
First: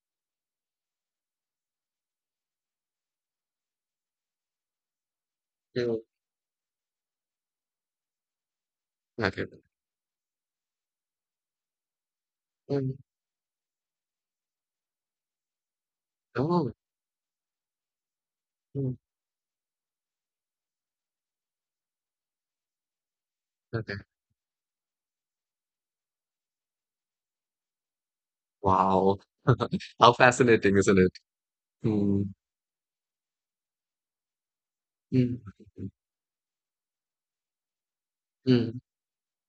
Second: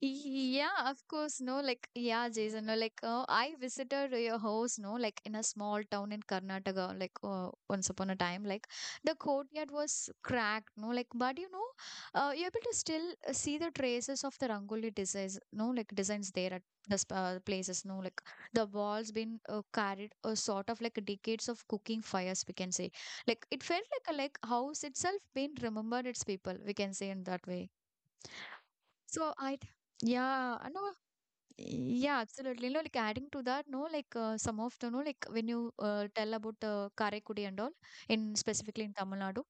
[SPEAKER 1] Yeah, of course, no, like, yeah, Jason, no, like, I visited your house, no, like, in a small
[SPEAKER 2] Mm,
[SPEAKER 1] town in Karnataka, like, once upon a time, like, the
[SPEAKER 2] okay.
[SPEAKER 1] courtyard was cracked, no, like, but you're able to
[SPEAKER 2] Mm.
[SPEAKER 1] still see the traces of the Rangoli designs, no, like, designs there at
[SPEAKER 2] Oh,
[SPEAKER 1] the places, no, like, the
[SPEAKER 2] mm,
[SPEAKER 1] walls been carried a sort of, like, decades of cooking fires, we can say, like, it felt
[SPEAKER 2] okay.
[SPEAKER 1] like a, like, house itself been remembered its people, we can say, in that way.
[SPEAKER 2] Wow.
[SPEAKER 1] So
[SPEAKER 2] How
[SPEAKER 1] yeah, I
[SPEAKER 2] fascinating,
[SPEAKER 1] know,
[SPEAKER 2] isn't it?
[SPEAKER 1] yeah,
[SPEAKER 2] Mm,
[SPEAKER 1] absolutely. No, like, adding to that, no, like, some of the, no, like,
[SPEAKER 2] mm,
[SPEAKER 1] when you
[SPEAKER 2] mm,
[SPEAKER 1] tell about Karaikudi and all, in,
[SPEAKER 2] mm,
[SPEAKER 1] specifically, in Tamil Nadu,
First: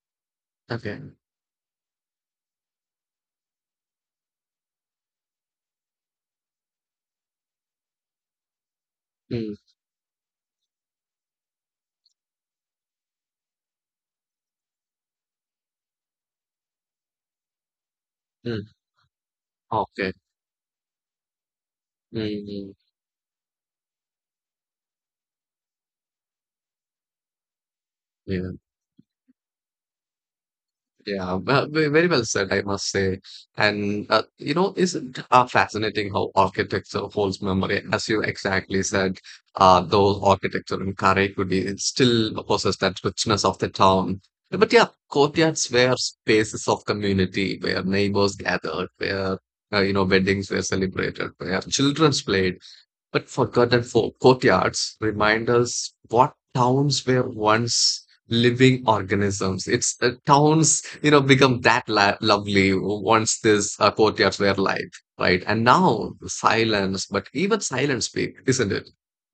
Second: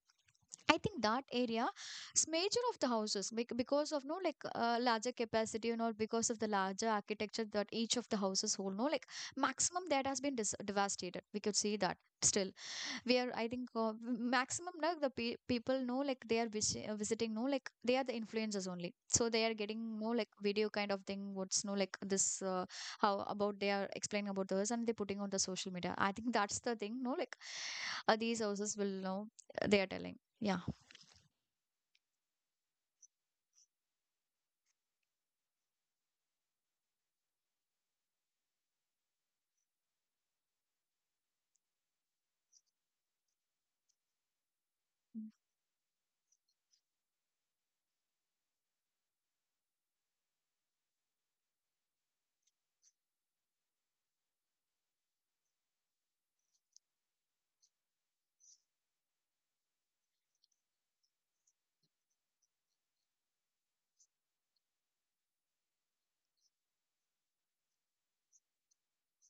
[SPEAKER 1] I think
[SPEAKER 2] okay.
[SPEAKER 1] that area is major of the houses because of, no, like, larger capacity and all, because of the larger architecture that each of the houses hold, no, like,
[SPEAKER 2] Mm,
[SPEAKER 1] maximum that has been dis devastated. We could see that still, where I think, maximum now the people know, like, they are visiting, no, like, they are the influencers
[SPEAKER 2] mm,
[SPEAKER 1] only. So they are getting, no,
[SPEAKER 2] okay.
[SPEAKER 1] like, video kind of thing. What's, no, like, this,
[SPEAKER 2] Mm, mm,
[SPEAKER 1] how about they are explaining about those, and they're putting on the social media. I think that's the thing. No, like, these
[SPEAKER 2] yeah.
[SPEAKER 1] houses will know, they are telling. Yeah.
[SPEAKER 2] Yeah, well, very well said, I must say. And isn't fascinating how architecture holds memory, as you exactly said. Those architecture in Karaikudi it still possess that richness of the town. But yeah, courtyards were spaces of community where neighbors gathered, where weddings were celebrated, where children's played, but forgotten folk courtyards remind us what towns were once living organisms. It's towns, become that lovely once these courtyards were alive, right? And now silence, but even silence speak, isn't it?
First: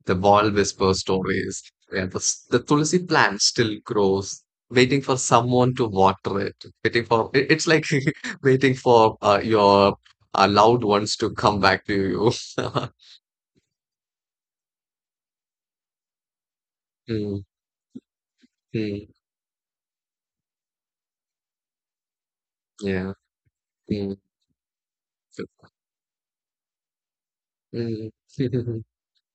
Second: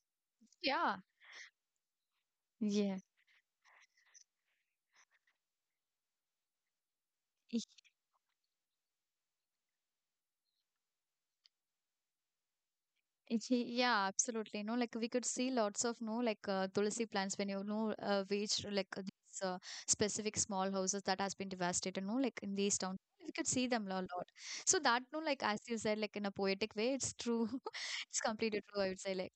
[SPEAKER 2] The wall
[SPEAKER 1] Yeah.
[SPEAKER 2] whispers stories, and the
[SPEAKER 1] Yeah.
[SPEAKER 2] tulsi plant still grows, waiting for someone to water it, waiting for it's like waiting for your loved ones to come back to you.
[SPEAKER 1] Yeah, absolutely. No, like, we could see lots of, no, like, tulsi plants
[SPEAKER 2] Mm.
[SPEAKER 1] when reach, like,
[SPEAKER 2] Mm,
[SPEAKER 1] these, specific small houses that has been devastated. No, like, in these towns,
[SPEAKER 2] yeah,
[SPEAKER 1] we could see them a lot.
[SPEAKER 2] mm,
[SPEAKER 1] So that, no, like, as
[SPEAKER 2] so-
[SPEAKER 1] you said, like, in a poetic way, it's true.
[SPEAKER 2] mm.
[SPEAKER 1] It's completely true. I would say, like.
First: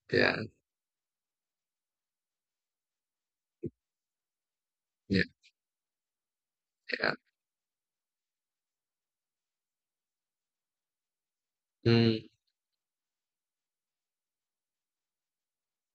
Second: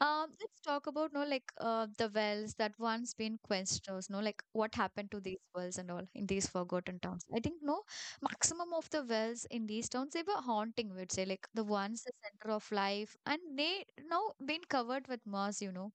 [SPEAKER 2] Yeah,
[SPEAKER 1] Let's talk about, no, like, the wells that once been quenched, those, no, like, what happened to
[SPEAKER 2] yeah,
[SPEAKER 1] these wells and all in these forgotten
[SPEAKER 2] yeah.
[SPEAKER 1] towns. I think, no, maximum of the wells in these towns, they were haunting, we'd say, like, the ones the
[SPEAKER 2] Mm,
[SPEAKER 1] center of life, and they now been covered with moss.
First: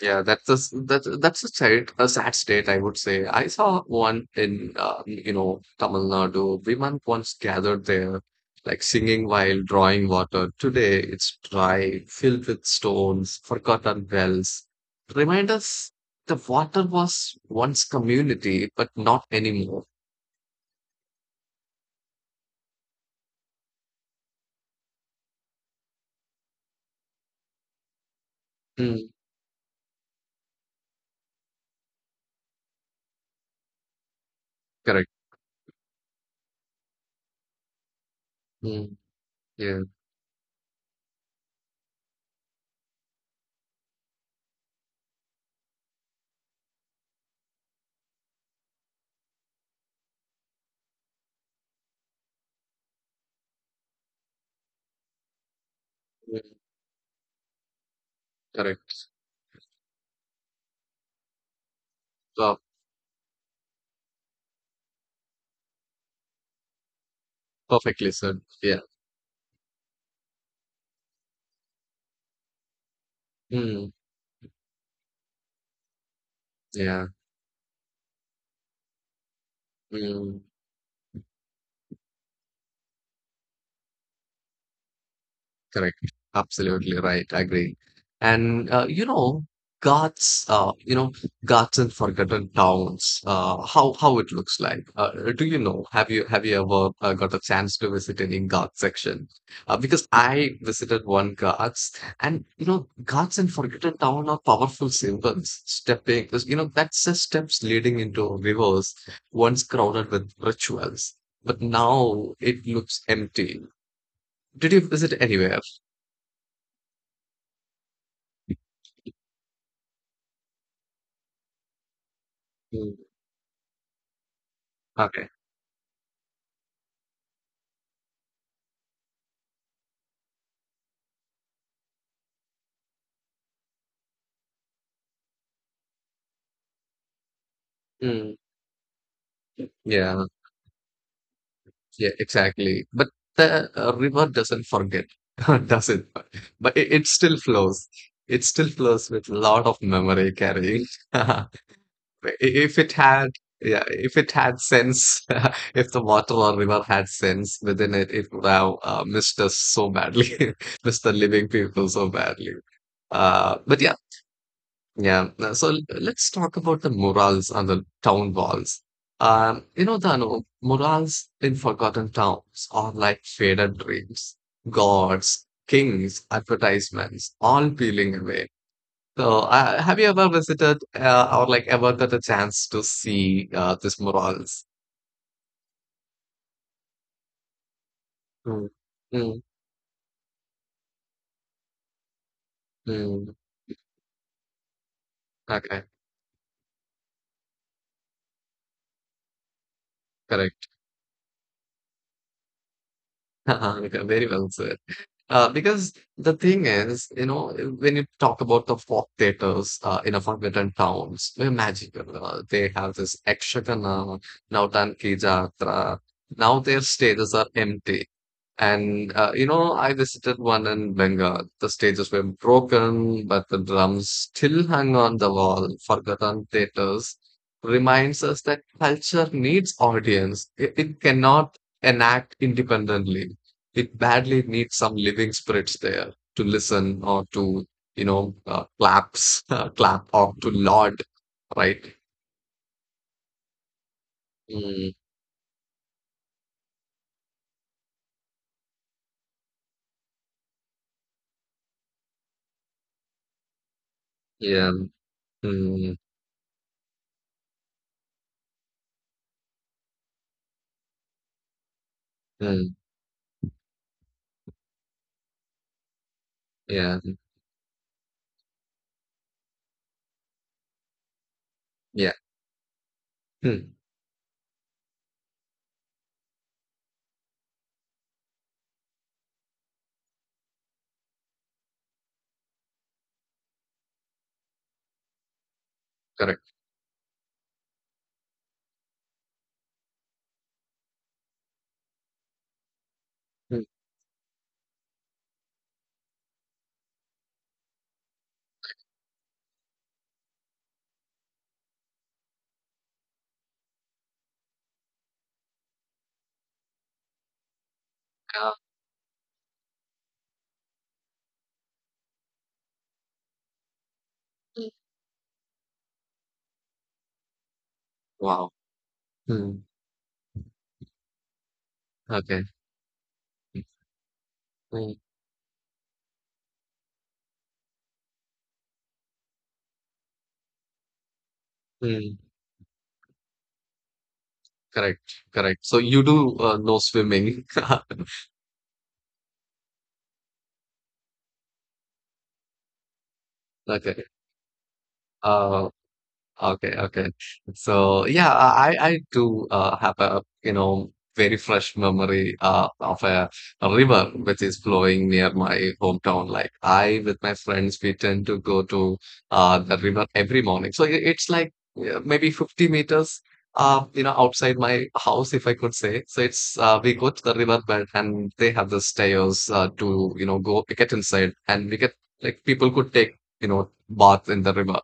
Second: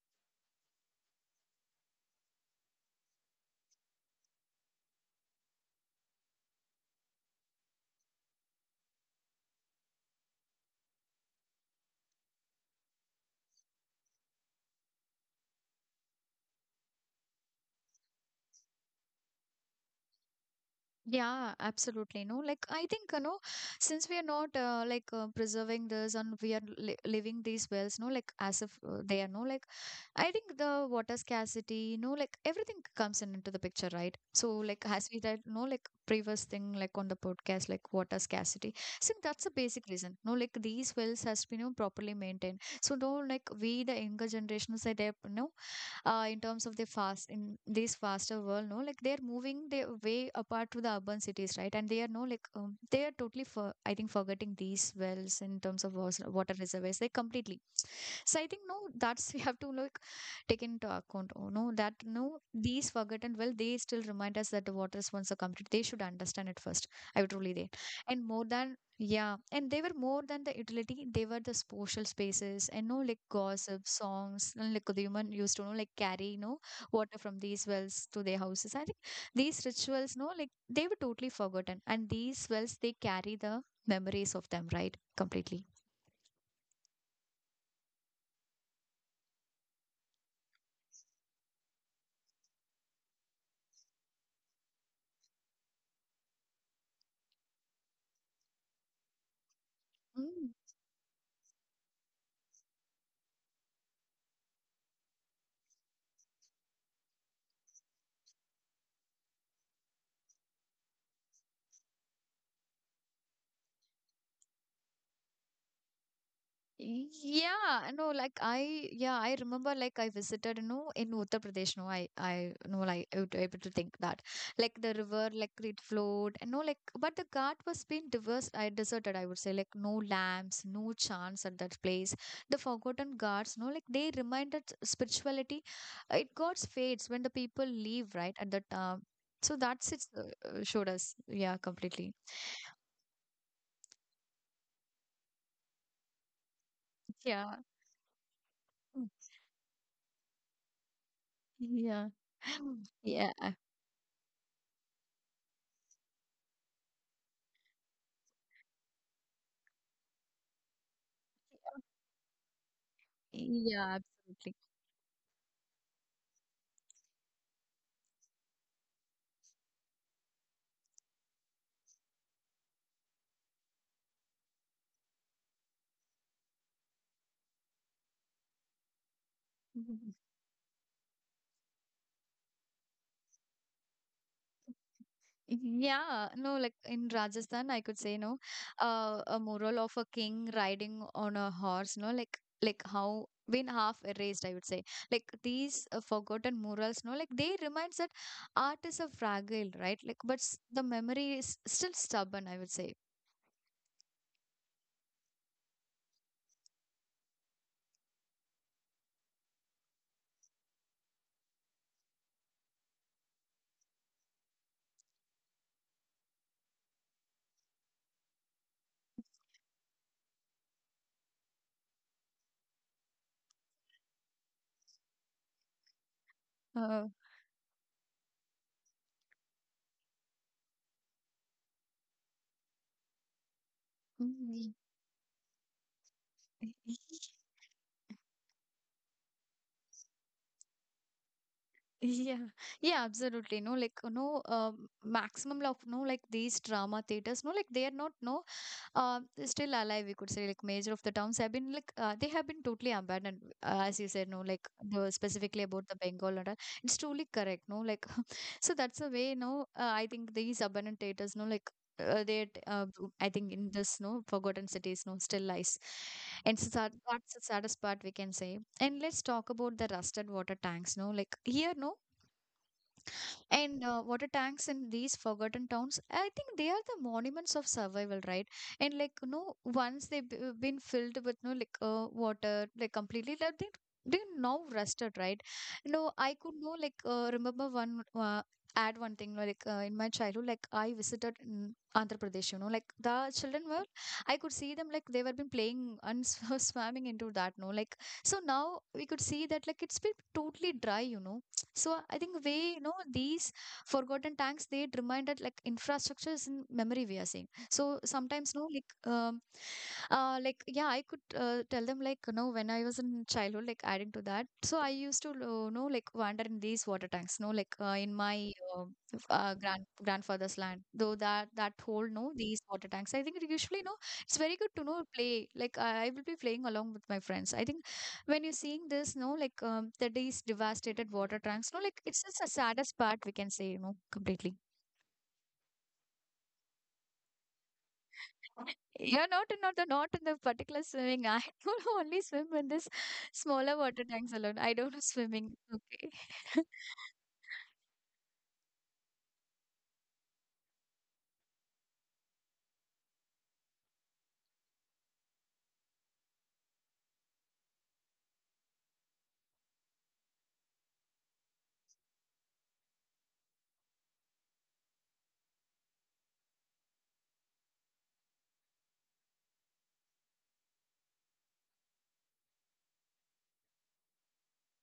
[SPEAKER 2] yeah, that's a sad state, I would say. I saw one in Tamil Nadu. Women once gathered there, like singing while drawing water. Today it's dry, filled with stones, forgotten wells. Remind us the water was once community, but not anymore.
[SPEAKER 1] Yeah, absolutely, no, like, I think, since we are not, like, preserving this, and we are living these wells, no, like, as if,
[SPEAKER 2] Mm,
[SPEAKER 1] they are, no, like, I think the water scarcity, like, everything comes in into the picture, right? So, like,
[SPEAKER 2] correct.
[SPEAKER 1] as we said, no, like, previous thing, like, on the podcast, like, water scarcity.
[SPEAKER 2] Mm,
[SPEAKER 1] So that's a
[SPEAKER 2] yeah,
[SPEAKER 1] basic reason. No, like, these wells has been properly maintained. So, no, like, we the younger generations that they, in terms of the fast in this faster world, no, like, they're moving their way apart to the urban cities, right? And they are, no, like, they are totally for, I think, forgetting these wells in terms of water
[SPEAKER 2] mm,
[SPEAKER 1] reservoirs. They completely. So I think, no,
[SPEAKER 2] correct.
[SPEAKER 1] that's we have to, like, take into account. Oh no, that no,
[SPEAKER 2] Uh,
[SPEAKER 1] these forgotten well, they still remind us that the water is once a complete. They should understand it first. I would really there.
[SPEAKER 2] Perfectly
[SPEAKER 1] And
[SPEAKER 2] said.
[SPEAKER 1] more than,
[SPEAKER 2] Yeah.
[SPEAKER 1] yeah, and they were more than the utility, they were the social spaces and, no, like, gossip,
[SPEAKER 2] Mm,
[SPEAKER 1] songs, and, like, the human used to know, like, carry,
[SPEAKER 2] yeah,
[SPEAKER 1] water from these wells to their houses. I think these rituals, no,
[SPEAKER 2] mm,
[SPEAKER 1] like, they were totally forgotten. And these wells they carry the memories of them, right? Completely.
[SPEAKER 2] correct. Absolutely right. Agree. And Ghats, Ghats and Forgotten Towns. How it looks like? Do you know? Have you ever got a chance to visit any Ghats section? Because I
[SPEAKER 1] Mm.
[SPEAKER 2] visited one Ghats, and Ghats and Forgotten Town are powerful symbols. Stepping, that's just steps leading into rivers once crowded with rituals, but now it looks empty. Did you visit anywhere else?
[SPEAKER 1] Yeah, no, like, I, yeah, I remember, like, I visited, in Uttar Pradesh, no, I, no,
[SPEAKER 2] Mm,
[SPEAKER 1] like, I would be able to think that, like the river,
[SPEAKER 2] okay.
[SPEAKER 1] like it flowed, and, no, like, but the ghat was being diverse, I deserted, I would say, like no lamps, no chants at that place. The forgotten ghats, no, like, they reminded spirituality, it God's fades when the people leave,
[SPEAKER 2] Mm,
[SPEAKER 1] right, at that time. So that's it
[SPEAKER 2] yeah,
[SPEAKER 1] showed us, yeah,
[SPEAKER 2] yeah,
[SPEAKER 1] completely.
[SPEAKER 2] exactly. But the river doesn't forget, does it? But it still
[SPEAKER 1] Yeah,
[SPEAKER 2] flows. It still flows with a lot of memory carrying. I-
[SPEAKER 1] yeah,
[SPEAKER 2] If it had,
[SPEAKER 1] yeah.
[SPEAKER 2] yeah, if it had sense, if the water or river had sense within it, it would have missed us so badly, missed the living people so badly. But
[SPEAKER 1] Yeah,
[SPEAKER 2] yeah.
[SPEAKER 1] absolutely.
[SPEAKER 2] Yeah. So let's talk about the murals on the town walls. Dano, murals in forgotten towns are like faded dreams, gods, kings, advertisements, all peeling away. So, have you ever visited or like ever got a chance to see these murals?
[SPEAKER 1] Mhm. Yeah, no, like, in Rajasthan, I could say, no,
[SPEAKER 2] Mm,
[SPEAKER 1] a
[SPEAKER 2] mm,
[SPEAKER 1] mural of a king riding on a horse, no, like how
[SPEAKER 2] mm.
[SPEAKER 1] been half erased, I would say. Like
[SPEAKER 2] Okay,
[SPEAKER 1] these, forgotten murals, no, like, they reminds that art is a fragile, right? Like, but s
[SPEAKER 2] correct.
[SPEAKER 1] the memory is still stubborn, I would say.
[SPEAKER 2] Okay. Very well said. Because the thing is, when you talk about the folk theaters in a forgotten towns, they're magical. They have this Ekshagana, Nautanki Jatra. Now their stages are empty. And, I visited one in Bengal. The stages were broken, but the drums still hung on the wall. Forgotten
[SPEAKER 1] Uh,
[SPEAKER 2] theaters reminds us that culture needs audience. It cannot enact independently. It badly
[SPEAKER 1] mm,
[SPEAKER 2] needs some living spirits there to listen or to claps clap or to laud, right.
[SPEAKER 1] Yeah, yeah, absolutely. No, like, no,
[SPEAKER 2] Mm,
[SPEAKER 1] maximum of, no, like, these drama theaters. No, like, they are not no, uh, still alive, we could say, like, major of the towns have been, like, they have been totally abandoned, as you said, no, like,
[SPEAKER 2] yeah.
[SPEAKER 1] specifically about the
[SPEAKER 2] Mm,
[SPEAKER 1] Bengal and all, it's truly correct, no, like, so that's the way, no, I think these abandoned theaters, no, like,
[SPEAKER 2] mm,
[SPEAKER 1] I think in this no forgotten cities no still lies, and so that,
[SPEAKER 2] yeah.
[SPEAKER 1] that's the saddest part, we can say. And let's talk about the rusted water tanks, no, like, here, no.
[SPEAKER 2] Yeah. Mm,
[SPEAKER 1] And water tanks in these forgotten towns, I think they are the monuments of survival, right? And, like, once they've been filled with, no, like, water, like completely, like, they now rusted, right? No, I
[SPEAKER 2] correct.
[SPEAKER 1] could know, like, remember one, add one thing, no, like, in my childhood, like, I visited Andhra Pradesh, like, the children
[SPEAKER 2] Mm,
[SPEAKER 1] were, I could see them, like, they were been playing and swimming into that, no, like, so now we could see that, like, it's been totally dry. So I think we these forgotten tanks, they remind that, like, infrastructure is in memory, we are saying. So
[SPEAKER 2] yeah,
[SPEAKER 1] sometimes, no, like, like, yeah, I could, tell them, like, when I was in childhood, like, adding to that.
[SPEAKER 2] mm,
[SPEAKER 1] So I used to, know, like, wander in these water tanks. No, like, in
[SPEAKER 2] wow.
[SPEAKER 1] my
[SPEAKER 2] Mm,
[SPEAKER 1] grandfather's land. Though that whole no
[SPEAKER 2] okay.
[SPEAKER 1] these water tanks. I think it
[SPEAKER 2] Mm,
[SPEAKER 1] usually no, it's very good to know play, like, I will be playing along with my friends, I think. When you're seeing this, no, like, these devastated water tanks, no, like,
[SPEAKER 2] mm,
[SPEAKER 1] it's just the saddest part, we can say, completely.
[SPEAKER 2] correct. Correct. So you do know swimming?
[SPEAKER 1] You're not in the particular swimming. I don't only swim in this smaller water
[SPEAKER 2] Okay.
[SPEAKER 1] tanks alone. I don't know swimming.
[SPEAKER 2] uh
[SPEAKER 1] Okay.
[SPEAKER 2] Okay, okay. So yeah, I do have a very fresh memory of a river which is flowing near my hometown. Like I with my friends, we tend to go to the river every morning. So it's like maybe 50 meters outside my house if I could say. So it's we go to the riverbed and they have the stairs to go get inside and we get like people could take bath in the river.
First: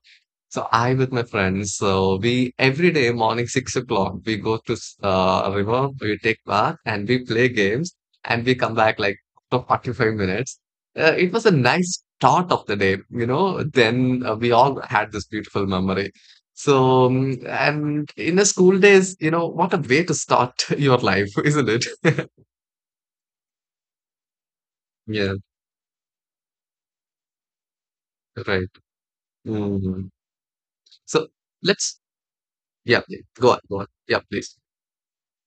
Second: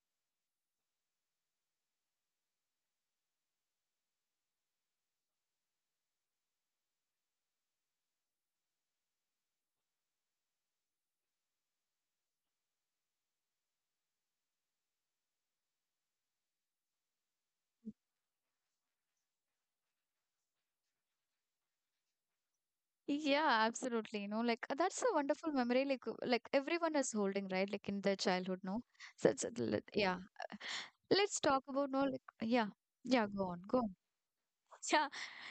[SPEAKER 2] So I with my friends, so we every day morning 6 o'clock we go to river, we take bath and we play games and we come back like for 45 minutes. It was a nice start of the day. Then we all had this beautiful memory. So and in the school days, what a way to start your life, isn't it?
[SPEAKER 1] Yeah, absolutely. You know, like, that's a
[SPEAKER 2] Yeah,
[SPEAKER 1] wonderful memory. Like, like, everyone is holding, right? Like in their childhood,
[SPEAKER 2] right.
[SPEAKER 1] no. So it's,
[SPEAKER 2] Mm.
[SPEAKER 1] yeah.
[SPEAKER 2] So
[SPEAKER 1] Let's talk about,
[SPEAKER 2] let's,
[SPEAKER 1] no. Like, yeah,
[SPEAKER 2] yeah,
[SPEAKER 1] yeah. Go
[SPEAKER 2] go
[SPEAKER 1] on,
[SPEAKER 2] on,
[SPEAKER 1] go
[SPEAKER 2] go on.
[SPEAKER 1] on.
[SPEAKER 2] Yeah, please.
[SPEAKER 1] Yeah.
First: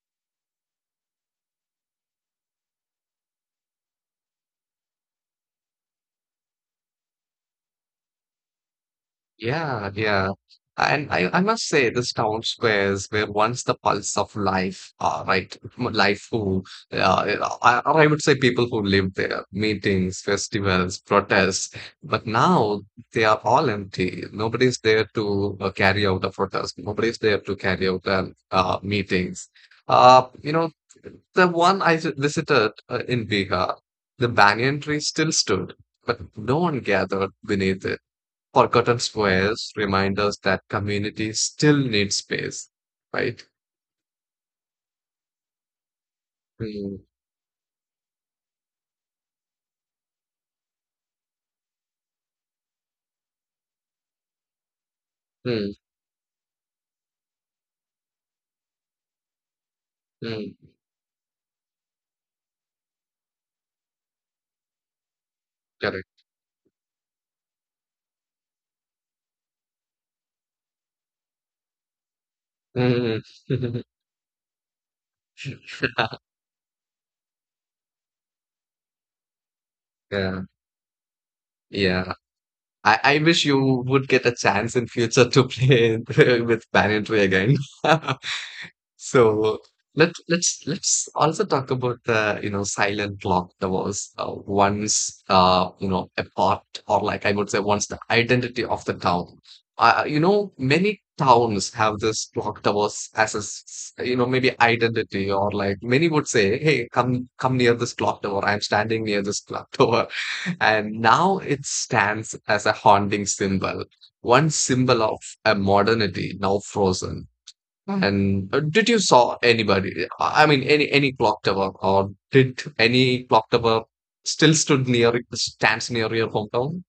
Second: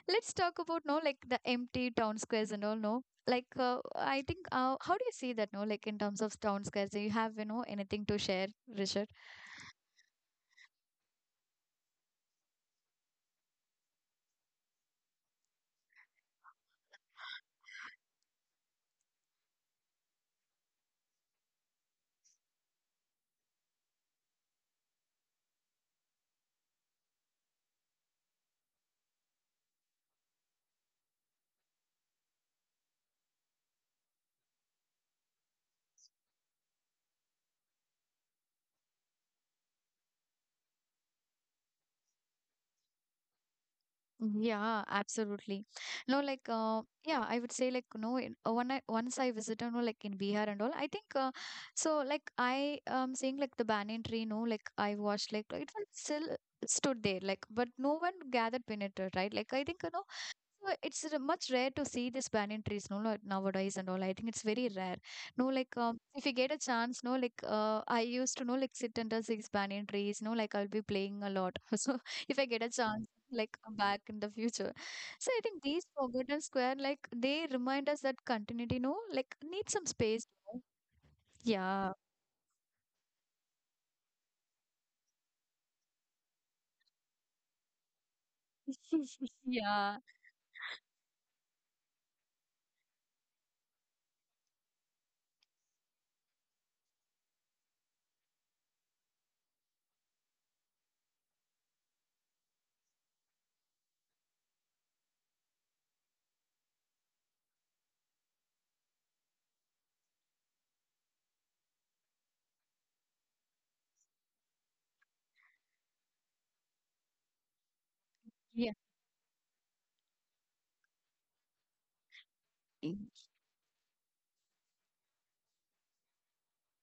[SPEAKER 1] Let's talk about, no, like, the empty town squares and all, no. Like, I think, how do you see that, no, like, in terms of town squares? Do you have, anything to share, Richard?
[SPEAKER 2] Yeah, yeah. And I must say, these town squares were once the pulse of life, right? Life who, or I would say people who lived there, meetings, festivals, protests. But now they are all empty. Nobody's there to carry out a protest. Nobody's there to carry out meetings. Uh, you know, the one I visited in Bihar, the banyan tree still stood, but no one gathered beneath it. Forgotten Squares remind us that communities still need space, right?
[SPEAKER 1] Yeah, absolutely. No, like,
[SPEAKER 2] Mm,
[SPEAKER 1] yeah, I would say, like no. In, when I once I visited, no, like, in Bihar and all, I think, so. Like I seeing, like, the banyan tree, no, like, I watched, like,
[SPEAKER 2] mm,
[SPEAKER 1] it was still stood there, like, but no one gathered beneath it, right? Like, I think, you know
[SPEAKER 2] mm,
[SPEAKER 1] Uh, It's much rare to see these banyan trees, no, no, nowadays and all. I think it's very rare. No, like,
[SPEAKER 2] correct.
[SPEAKER 1] if you get a chance, no, like, I used to know, like, sit under these banyan trees, no, like, I'll be playing a lot. So if I get a chance,
[SPEAKER 2] Mm.
[SPEAKER 1] like, back in the future, so I think these forgotten square, like, they remind us that continuity, no, like, need some space.
[SPEAKER 2] Yeah,
[SPEAKER 1] You know? Yeah,
[SPEAKER 2] yeah. I wish you would get a chance in future to play with Banyan Tree again. So
[SPEAKER 1] yeah,
[SPEAKER 2] let's also talk about the silent clock that was once a part, or like I would say once the identity of the town. Many towns have this clock that as a maybe identity, or like many would say, hey come near this clock tower, I'm standing near this clock tower. And now it stands as a haunting symbol, one symbol of a modernity now frozen. And did you saw anybody? I mean, any clock tower, or did
[SPEAKER 1] yeah.
[SPEAKER 2] any clock tower still stood near stands near your hometown?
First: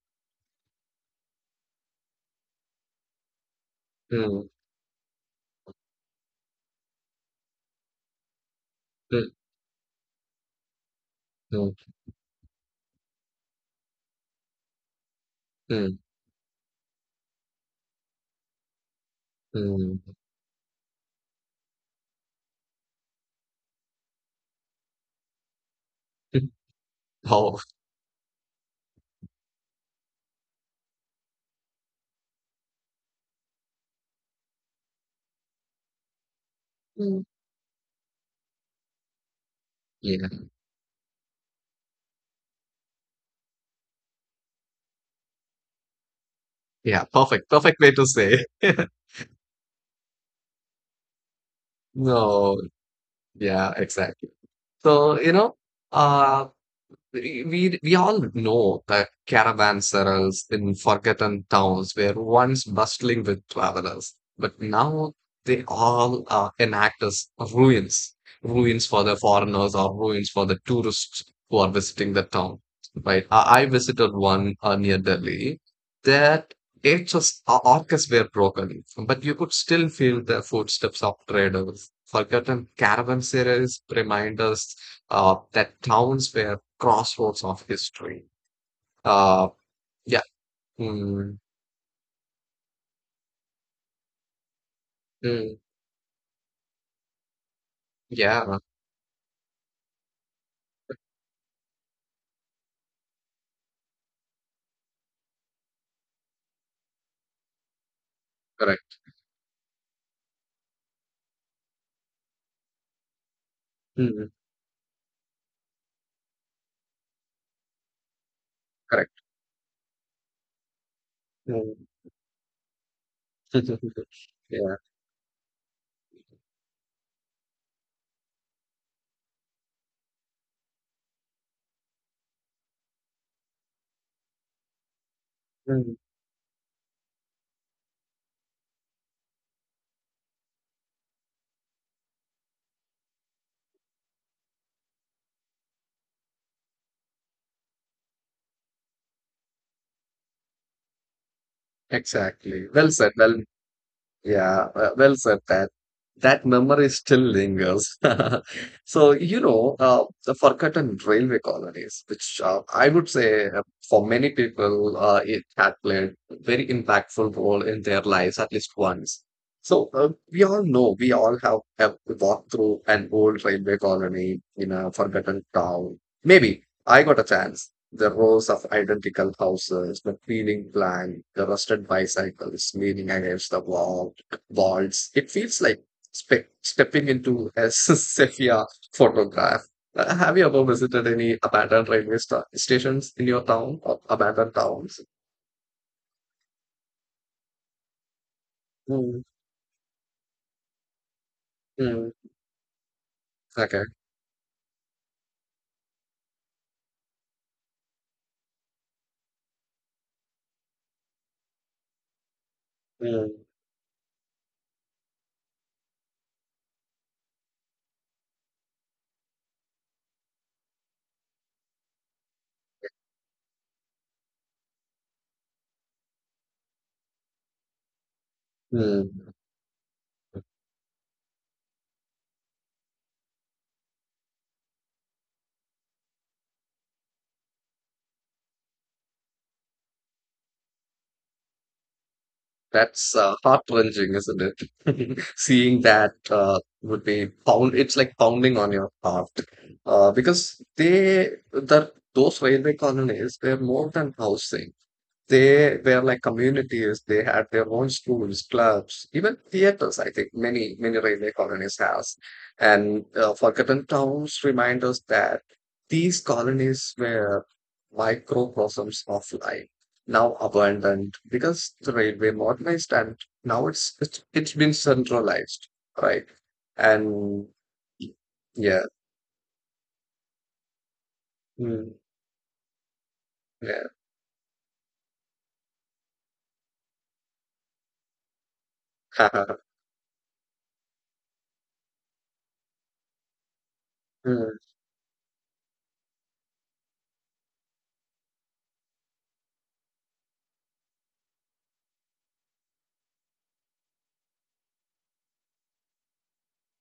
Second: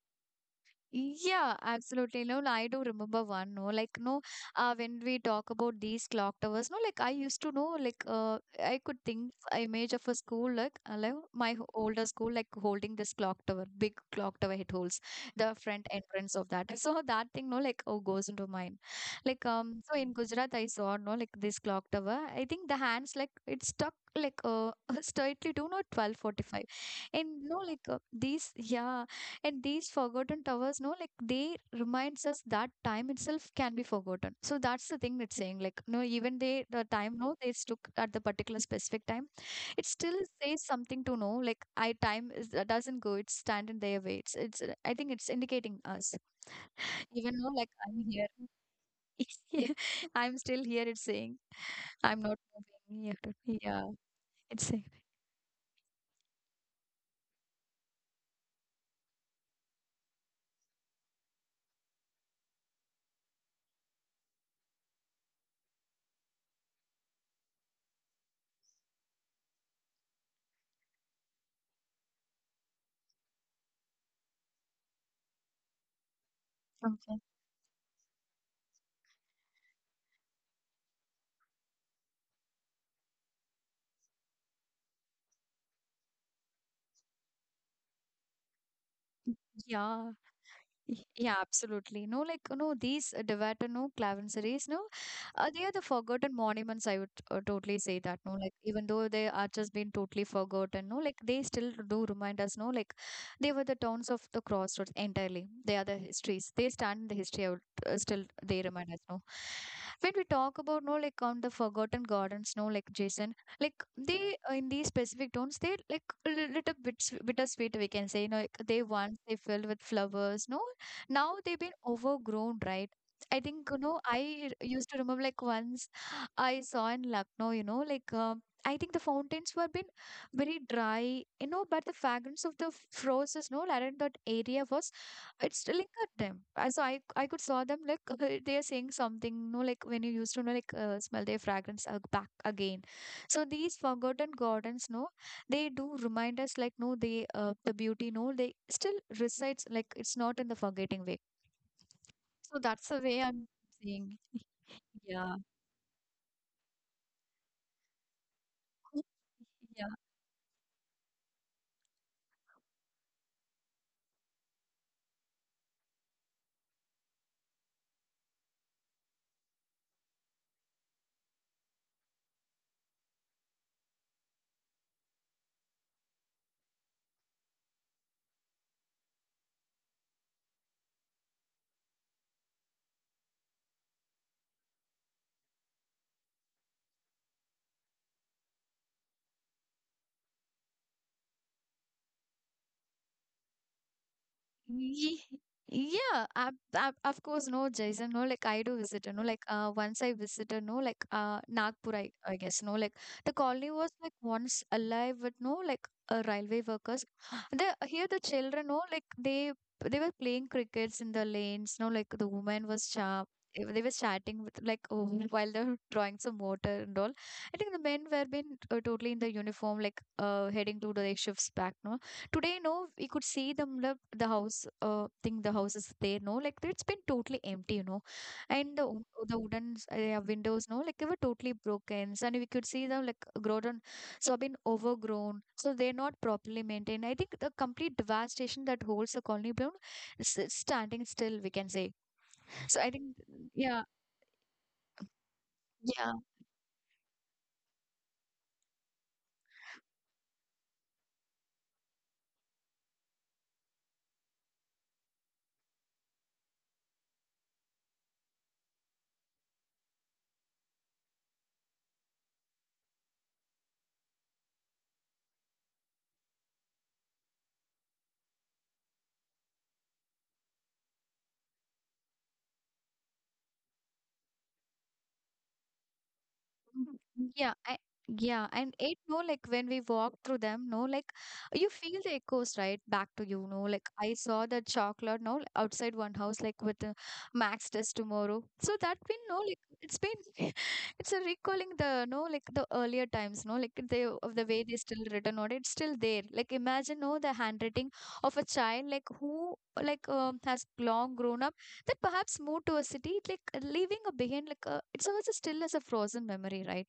[SPEAKER 1] Yeah, absolutely. No, no, I do remember one. No, like, no,
[SPEAKER 2] Mm,
[SPEAKER 1] when we talk about these clock towers, no, like, I used to know, like, I could
[SPEAKER 2] mm,
[SPEAKER 1] think a image of a school, like, like my
[SPEAKER 2] mm,
[SPEAKER 1] older school, like, holding this clock tower, big clock tower it holds the front
[SPEAKER 2] mm,
[SPEAKER 1] entrance of that. So that thing, no, like, oh, goes into mind. Like, so
[SPEAKER 2] mm.
[SPEAKER 1] in Gujarat, I saw, no, like, this clock tower. I think the hands, like it's stuck, like straightly to no twelve forty five, and no,
[SPEAKER 2] Oh,
[SPEAKER 1] like these, yeah and these forgotten towers, no, like they reminds us that time itself can be forgotten. So that's the thing that's saying, like no, even they the time,
[SPEAKER 2] mm.
[SPEAKER 1] no, they took at the particular specific time, it still
[SPEAKER 2] Yeah,
[SPEAKER 1] says something to know, like I time is, doesn't go, it's standing there, waits, it's. I think it's indicating us
[SPEAKER 2] yeah,
[SPEAKER 1] even
[SPEAKER 2] perfect,
[SPEAKER 1] though like
[SPEAKER 2] perfect way
[SPEAKER 1] I'm
[SPEAKER 2] to
[SPEAKER 1] here.
[SPEAKER 2] say.
[SPEAKER 1] Yeah, I'm still here, it's saying I'm not
[SPEAKER 2] No,
[SPEAKER 1] moving. Yeah,
[SPEAKER 2] yeah,
[SPEAKER 1] yeah,
[SPEAKER 2] exactly.
[SPEAKER 1] it's saying
[SPEAKER 2] So uh, we all know that caravans in forgotten towns were once bustling with travelers, but now they all are enact as ruins, ruins for the foreigners or ruins for the tourists who are visiting the town. Right? I visited one near Delhi that it
[SPEAKER 1] something.
[SPEAKER 2] just orcas were broken, but you could still feel the footsteps of traders. Forgotten caravanserais remind us that towns were crossroads of history. Uh,
[SPEAKER 1] Yeah.
[SPEAKER 2] yeah,
[SPEAKER 1] Yeah,
[SPEAKER 2] mm,
[SPEAKER 1] absolutely. No, like, you know, these Devato, no, Clavenseries, no,
[SPEAKER 2] mm,
[SPEAKER 1] they are the forgotten monuments. I would totally say that, no, like,
[SPEAKER 2] yeah,
[SPEAKER 1] even though they are just been totally forgotten, no, like, they still do remind us, no, like, they were the towns of the crossroads entirely. They are the histories. They stand in the history. I would still, they remind us,
[SPEAKER 2] correct,
[SPEAKER 1] no. When we talk about, no, like, on the forgotten gardens, no, like, Jason, like,
[SPEAKER 2] mm,
[SPEAKER 1] they, in these specific towns, they, like, a little bit bittersweet, we can say, you know, like, they
[SPEAKER 2] correct.
[SPEAKER 1] once, they filled with flowers, no, now they've been
[SPEAKER 2] Mm.
[SPEAKER 1] overgrown, right? I think, you know,
[SPEAKER 2] Yeah,
[SPEAKER 1] used to remember, like once I saw in Lucknow, you know, like I think the fountains were been very dry, you know, but the fragrance of the roses, no, around that area was it's lingered
[SPEAKER 2] mm,
[SPEAKER 1] them. So I could saw them like they are saying something, no, like when you used to know like smell their fragrance back again. So these forgotten gardens, no, they do remind us, like no, they the beauty, no, they still resides, like it's not in the forgetting way. So that's
[SPEAKER 2] exactly.
[SPEAKER 1] the way
[SPEAKER 2] Well
[SPEAKER 1] I'm
[SPEAKER 2] said. Well.
[SPEAKER 1] saying.
[SPEAKER 2] Yeah,
[SPEAKER 1] Yeah.
[SPEAKER 2] well said that. That memory still lingers. So the forgotten railway colonies, which I would say for many people, it had played a very impactful role in their lives at least once. So, we all know, we all have walked through an old railway colony in a forgotten town. Maybe I got a chance. The rows of identical houses, the peeling plant, the rusted bicycles leaning against the walls. It feels like stepping into a sepia photograph. Have you ever visited any abandoned railway stations in your town or abandoned towns?
[SPEAKER 1] Ye- Yeah, ab ab of course, no, Jason, no, like I do visit, you know,
[SPEAKER 2] Mm,
[SPEAKER 1] like once I visited, no, like Nagpur, I
[SPEAKER 2] mm,
[SPEAKER 1] guess, no, like the colony was
[SPEAKER 2] okay.
[SPEAKER 1] like once alive with no, like railway workers. The here the children, no, like they were playing crickets in the lanes, no, like the woman was sharp.
[SPEAKER 2] Mm,
[SPEAKER 1] They were chatting with like oh, while they're drawing some water and all. I think the men were been totally in the uniform, like heading to the shifts back. No, today no, we could see them the, matlab, the house think the house is there, no, like it's been totally empty, you know, and the, the
[SPEAKER 2] mm.
[SPEAKER 1] wooden windows, no, like they were totally broken and we could see them like grown, so been overgrown, so they're not properly maintained. I think the complete devastation that holds the colony bloom is standing still, we can say. So I think
[SPEAKER 2] That's
[SPEAKER 1] yeah
[SPEAKER 2] heart-wrenching, isn't it? Seeing
[SPEAKER 1] yeah.
[SPEAKER 2] that would be pound. It's like pounding on your heart because they that those railway colonies were more than housing. They were like communities. They had their own schools, clubs, even theaters. I think many railway colonies has. And Forgotten Towns remind us that these colonies were microcosms of life, now abandoned because the railway modernized and now it's been centralized, right?
[SPEAKER 1] Mm-hmm.
[SPEAKER 2] And
[SPEAKER 1] Yeah, yeah, and
[SPEAKER 2] yeah,
[SPEAKER 1] it no, like when we walk through them, no, like you
[SPEAKER 2] mm,
[SPEAKER 1] feel the echoes right back to you. No,
[SPEAKER 2] yeah.
[SPEAKER 1] like I saw that chocolate no outside one house like with the Max test tomorrow. So that been no, like it's been it's a recalling the, no, like the earlier times, no, like they of the way they still written on it, it's still there. Like imagine no the handwriting of a child like who like has long grown up, that perhaps moved to a city, like leaving a behind, like a, it's always still as a frozen memory, right?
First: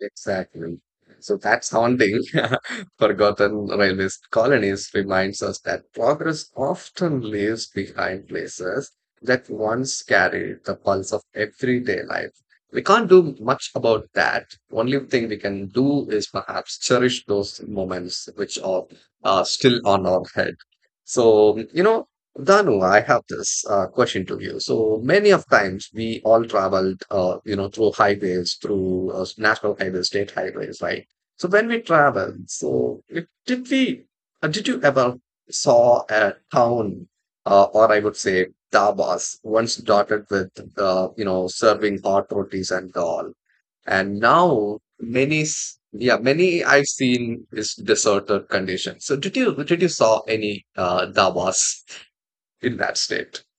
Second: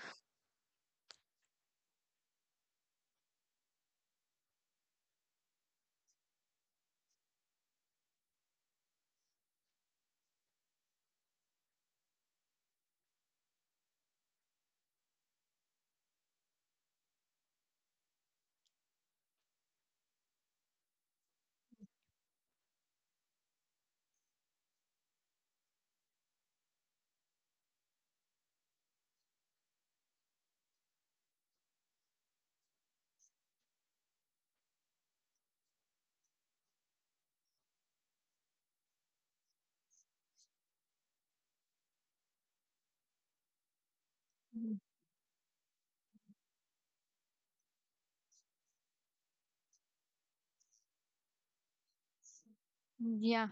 [SPEAKER 2] Exactly. So that's haunting. Forgotten railway colonies reminds us that progress often leaves behind places that once carried the pulse of everyday life. We can't do much about that. Only thing we can do is perhaps cherish those moments which are still on our head. So, you know, Danu, I have this question to you. So many of times we all traveled, through highways, through national highways, state highways, right? So when we travel, did you ever saw a town, or I would say dhabas, once dotted with, serving hot rotis and all, and now yeah, many I've seen is deserted condition. So did you saw any dhabas in that state?
[SPEAKER 1] Yeah,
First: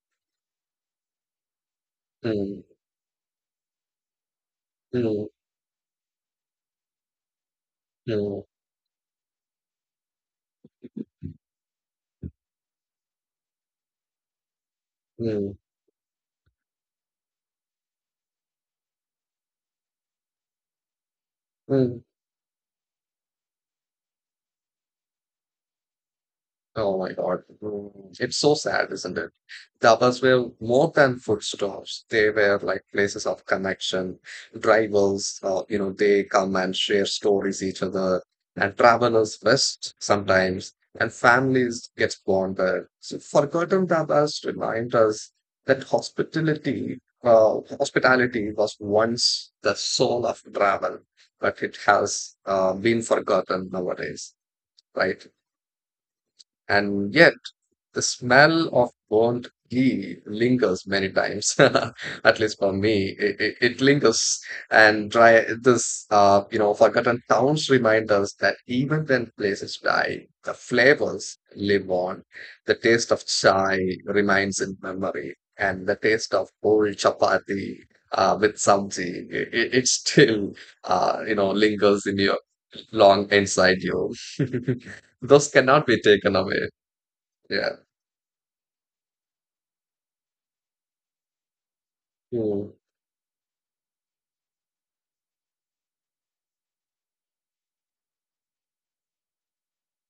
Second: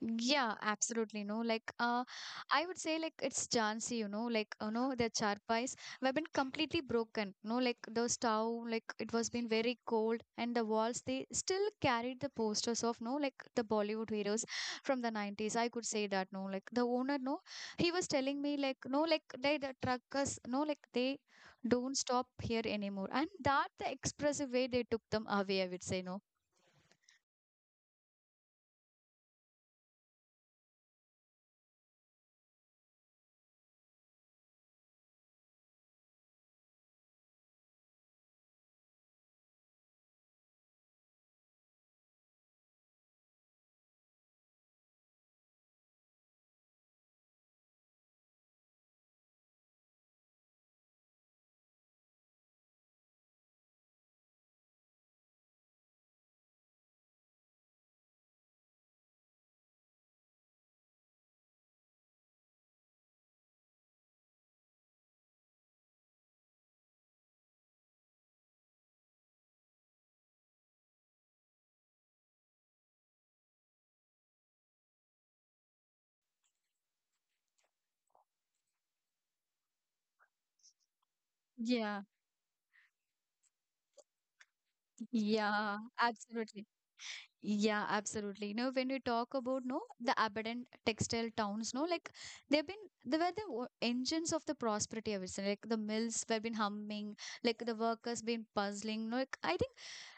[SPEAKER 1] yeah, absolutely. No, like I
[SPEAKER 2] Mm,
[SPEAKER 1] would say like it's Jhansi, you know, like you know the
[SPEAKER 2] mm,
[SPEAKER 1] charpais have been completely broken. No, like the
[SPEAKER 2] mm,
[SPEAKER 1] stove, like it was been very cold, and the walls they still carried the posters of no, like the Bollywood heroes from the
[SPEAKER 2] mm,
[SPEAKER 1] nineties. I could say that. No, like the owner, no, he was telling me like no, like they the truckers, no, like they don't
[SPEAKER 2] mm.
[SPEAKER 1] stop here anymore, and that the expressive way they took them away. I would say no.
[SPEAKER 2] Oh my God. Mm, it's so sad, isn't it? Tapas were more than food stores. They were like places of connection, rivals, they come and share stories each other, and travelers rest sometimes, and families get born there. So forgotten tapas remind us that hospitality was once the soul of travel, but it has been forgotten nowadays, right? And yet, the smell of burnt ghee lingers many times. At least for me, it lingers. And dry, forgotten towns remind us that even when places die, the flavors live on. The taste of chai remains in memory, and the taste of old chapati with sabzi, it still,
[SPEAKER 1] Yeah,
[SPEAKER 2] lingers in your long inside you. Those
[SPEAKER 1] yeah,
[SPEAKER 2] cannot be taken
[SPEAKER 1] absolutely.
[SPEAKER 2] away. Yeah.
[SPEAKER 1] Yeah, absolutely. You know, when we talk about no the abandoned textile towns, no, like they've been
[SPEAKER 2] Hmm.
[SPEAKER 1] they were the engines of the prosperity, I would say. Like the mills were been humming, like the workers been puzzling, no. Like I think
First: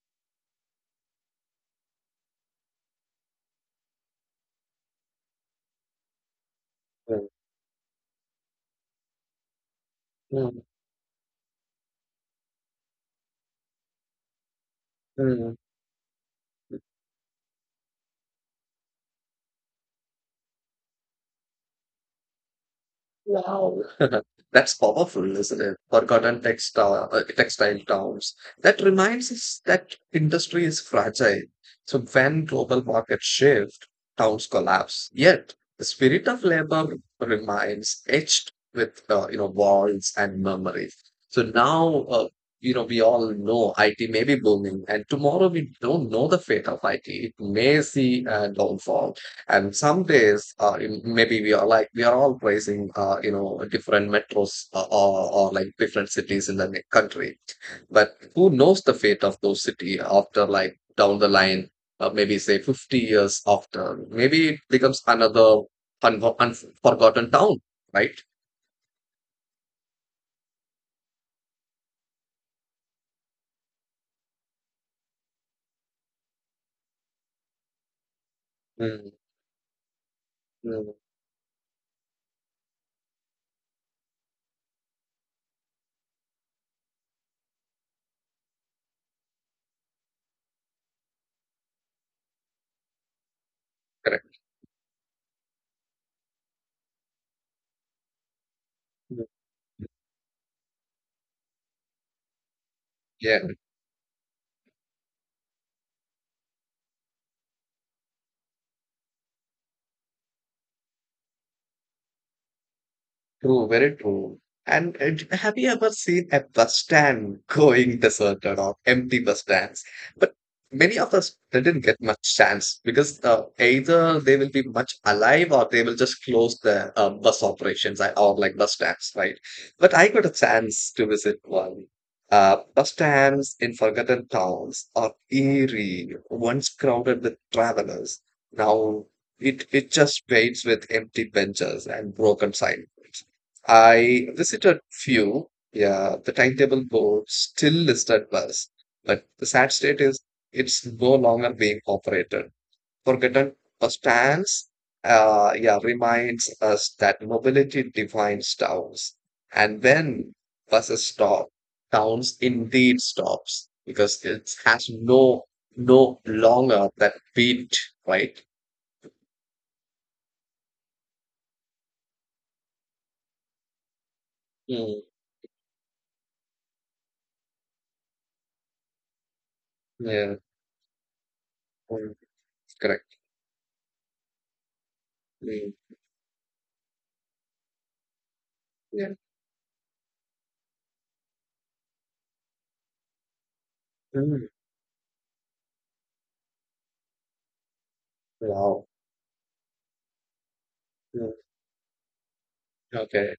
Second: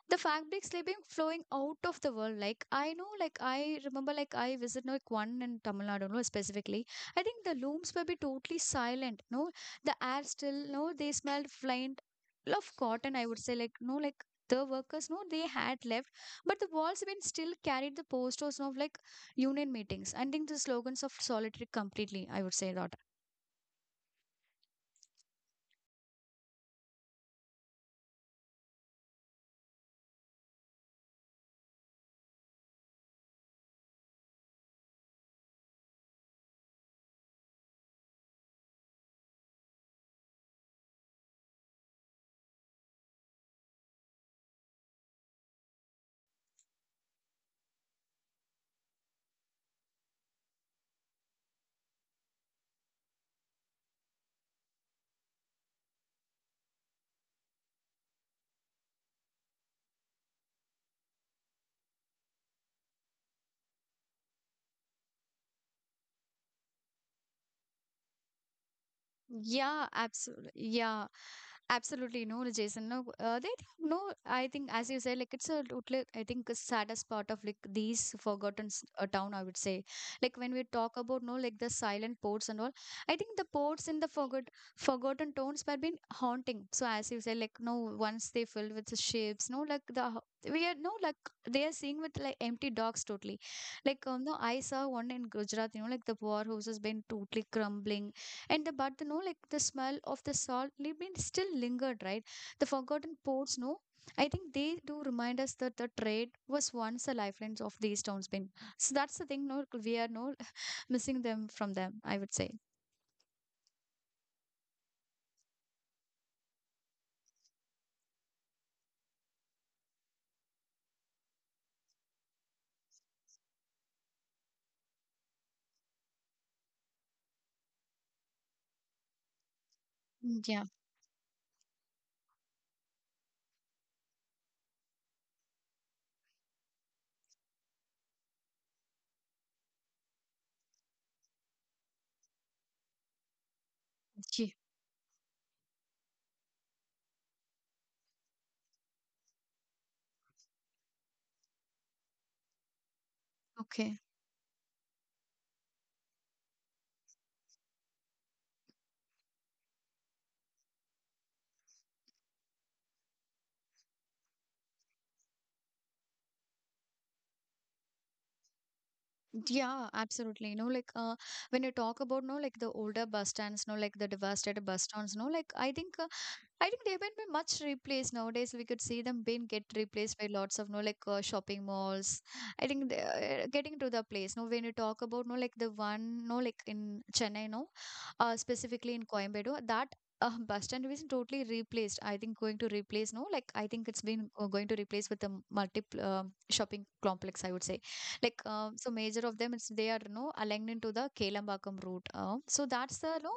[SPEAKER 1] the fabrics they been flowing out of the world, like I know, like I remember, like I visited like one in Tamil Nadu, no, specifically. I
[SPEAKER 2] Mm,
[SPEAKER 1] think the looms will be totally silent, no, the air still
[SPEAKER 2] mm,
[SPEAKER 1] no they smelled faint of cotton, I would say, like no, like the workers, no, they
[SPEAKER 2] mm.
[SPEAKER 1] had left, but the walls been still carried the posters of like union meetings and think the slogans of solitary completely, I would say that.
[SPEAKER 2] Wow, that's powerful, isn't it? Forgotten textile towns. That reminds us that industry is fragile. So when global markets shift, towns collapse. Yet the spirit of labor remains etched with walls and memories. So now we all know IT may be booming, and tomorrow we don't know the fate of IT. It may see a downfall. And some days, maybe we are all praising, different metros or like different cities in the country. But who knows the fate of those city after like down the line, maybe say 50 years after, maybe it becomes another unforgotten town, right?
[SPEAKER 1] Yeah, absolutely. Yeah, absolutely. No, Jason. No, they no. I think, as you said, like it's a totally. I think a saddest part of like these forgotten
[SPEAKER 2] Hmm.
[SPEAKER 1] town, I would say, like when we
[SPEAKER 2] Да,
[SPEAKER 1] talk about no, like the silent ports and all. I think the ports in the forgotten towns have been haunting. So as you said, like no, once they filled with the ships, no, like the we are no, like they are seeing with like empty docks totally. Like
[SPEAKER 2] верно.
[SPEAKER 1] no, I saw one in Gujarat. You know, like the powerhouse has been totally crumbling, and the but the no
[SPEAKER 2] Да.
[SPEAKER 1] like the smell of the salt living still lingered, right? The forgotten ports no, I think they do remind us that the trade was once the lifelines of these towns been. So that's the thing, no, we are no missing them from them, I would say.
[SPEAKER 2] True, very true. And have you ever seen a bus stand going deserted or empty bus stands? But many of us didn't get much chance because either they will be much alive or they will just close the bus operations or like bus stands, right? But I got a
[SPEAKER 1] Mm, yeah.
[SPEAKER 2] chance to visit one. Bus stands in forgotten towns are eerie, once crowded with travelers. Now it just waits with empty benches and broken signs. I
[SPEAKER 1] Yeah.
[SPEAKER 2] visited few. Yeah, the timetable board still listed bus, but the sad state is it's no longer being operated. Forgotten bus
[SPEAKER 1] Okay.
[SPEAKER 2] stands, yeah, reminds us that mobility defines towns. And when buses stop, towns indeed stops because it has no no longer that beat, right?
[SPEAKER 1] Yeah, absolutely. You know, like when you talk about no, like the older bus stands, no, like the devastated bus
[SPEAKER 2] Mm,
[SPEAKER 1] stands, no, like I think they've been much replaced nowadays. We could see them being get replaced by
[SPEAKER 2] yeah,
[SPEAKER 1] lots of no like shopping
[SPEAKER 2] mm,
[SPEAKER 1] malls. I think they
[SPEAKER 2] correct.
[SPEAKER 1] are getting to the place. No, when you talk about no like the
[SPEAKER 2] Mm,
[SPEAKER 1] one no like in Chennai, no, specifically in
[SPEAKER 2] yeah.
[SPEAKER 1] Coimbatore, that bus stand is totally replaced. I think going to replace no like I think it's been
[SPEAKER 2] Mm,
[SPEAKER 1] going to replace with the multiple shopping complex, I would say. Like
[SPEAKER 2] wow.
[SPEAKER 1] so major of them it's they are no aligned into the
[SPEAKER 2] Hmm.
[SPEAKER 1] Kelambakam route. So that's the no
[SPEAKER 2] Okay.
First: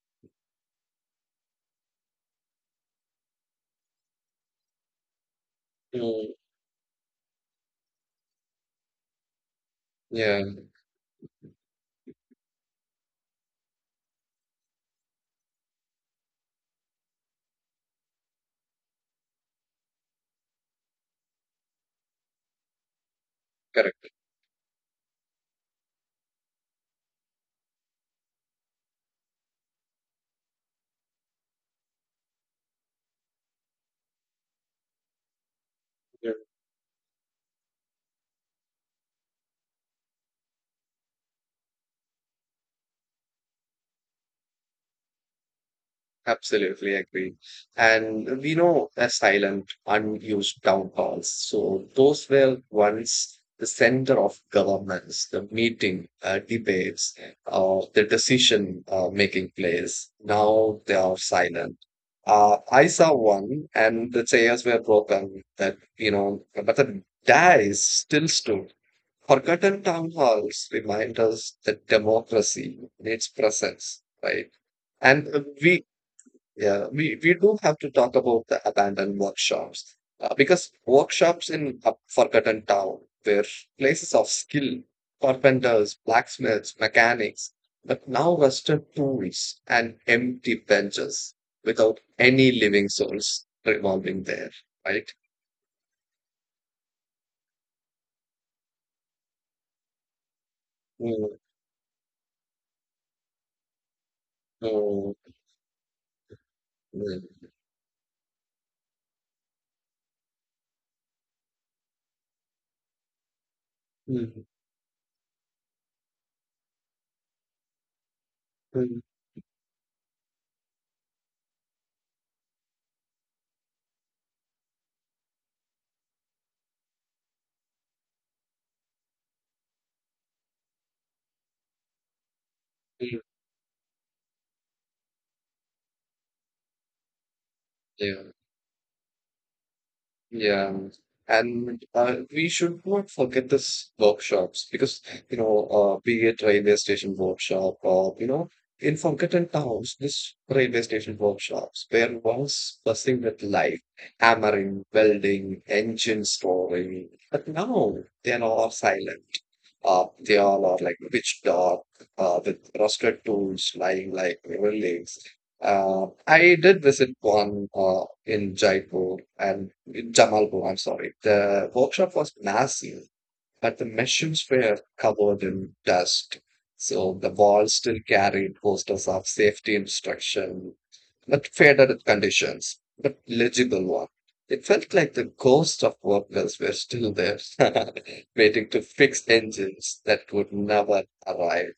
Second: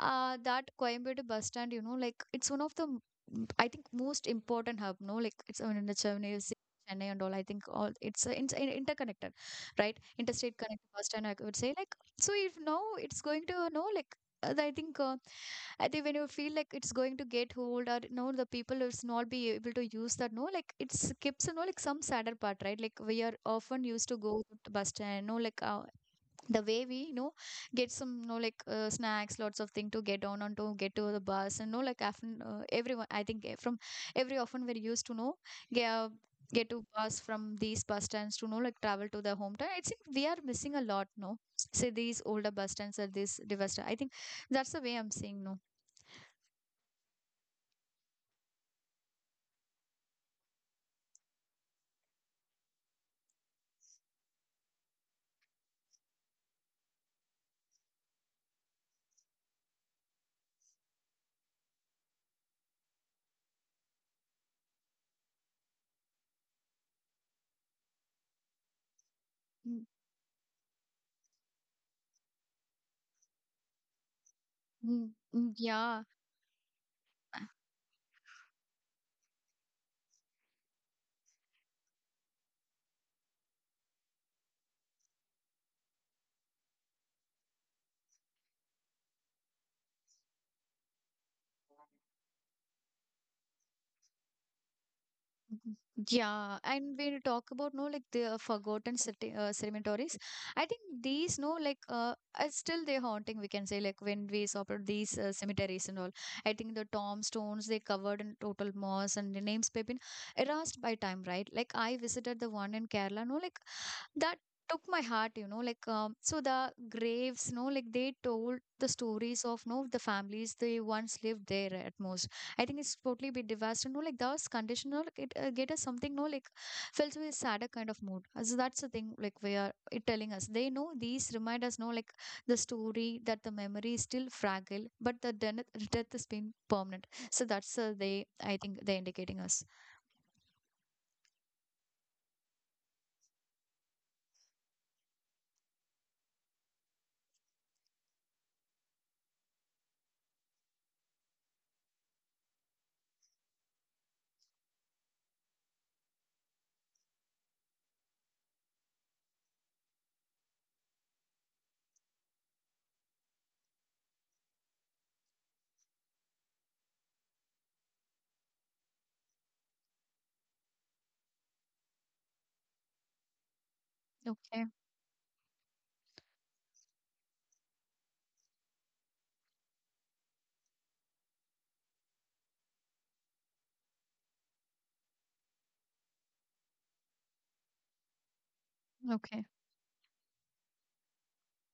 [SPEAKER 1] that Coimbatore bus stand, you know, like it's one of the, I think, most important hub, no? Like it's in the
[SPEAKER 2] Mm,
[SPEAKER 1] Chennai, Chennai and all. I think all it's interconnected, right?
[SPEAKER 2] yeah,
[SPEAKER 1] Interstate connected bus stand, I would say. Like, so if now it's going to, no, like, uh, I think uh, I think when you feel like it's going to get old or no, the people is not be able to use that. No, like it's keeps you know like some sadder part, right? Like we are often used
[SPEAKER 2] correct.
[SPEAKER 1] to go to the bus stand, no, like the way we you know get some you know like snacks lots of thing to get on and to get to the bus, and you know like often everyone I think from every often we're used to know get, uh,
[SPEAKER 2] Yeah,
[SPEAKER 1] get to bus from these bus stands to you know like travel to the hometown. I think we are missing a lot, no, say these older bus stands are this devastated. I think that's the way I'm saying, no.
[SPEAKER 2] absolutely agree. And we know a silent, unused town halls. So those were once the center of governments, the meeting, debates, the decision making place. Now they are silent. I saw one, and the chairs were broken. That you know, but the dais still stood. Forgotten
[SPEAKER 1] Mm,
[SPEAKER 2] town halls remind us that democracy needs presence, right?
[SPEAKER 1] mm,
[SPEAKER 2] And uh,
[SPEAKER 1] mm,
[SPEAKER 2] we,
[SPEAKER 1] yeah.
[SPEAKER 2] yeah, we do have to talk about the abandoned workshops because workshops in a forgotten town were places of skill, carpenters, blacksmiths, mechanics, but now rusted tools and empty benches without any living souls revolving there, right?
[SPEAKER 1] Yeah, and when you talk about no like the forgotten city, cemeteries, I think
[SPEAKER 2] Mm,
[SPEAKER 1] these no like are still they haunting, we can say, like when we saw about
[SPEAKER 2] mm,
[SPEAKER 1] these cemeteries and all. I think the
[SPEAKER 2] mm,
[SPEAKER 1] tombstones they covered in total moss and the names have been erased by time, right? Like I visited the one in Kerala, no like that
[SPEAKER 2] mm,
[SPEAKER 1] took my heart, you know, like so the graves, no, like they told the
[SPEAKER 2] mm,
[SPEAKER 1] stories of no the families they once lived there at most. I think it's totally be devastating, no, like those conditional, like it get us something, no, like felt with sadder kind of mood. So that's the thing, like we are it telling us they know these remind us, no, like the story
[SPEAKER 2] mm,
[SPEAKER 1] that the memory is still fragile, but the death has been permanent. So that's they
[SPEAKER 2] yeah.
[SPEAKER 1] I think they're indicating us.
[SPEAKER 2] Yeah, and we should not forget this workshops because be it railway station workshop or in forgotten towns, this railway station workshops where once bustling with life, hammering, welding, engine storing, but now they are all silent. They all are like pitch dark with rusted tools lying like river lakes. I did visit one in Jaipur and in Jamalpur, I'm sorry. The workshop was massive but the machines
[SPEAKER 1] Okay.
[SPEAKER 2] were covered in dust. So the walls still carried posters of safety instruction, but faded conditions, but legible one. It felt like the ghosts of workers were still there, waiting to fix
[SPEAKER 1] Okay.
[SPEAKER 2] engines that would never arrive.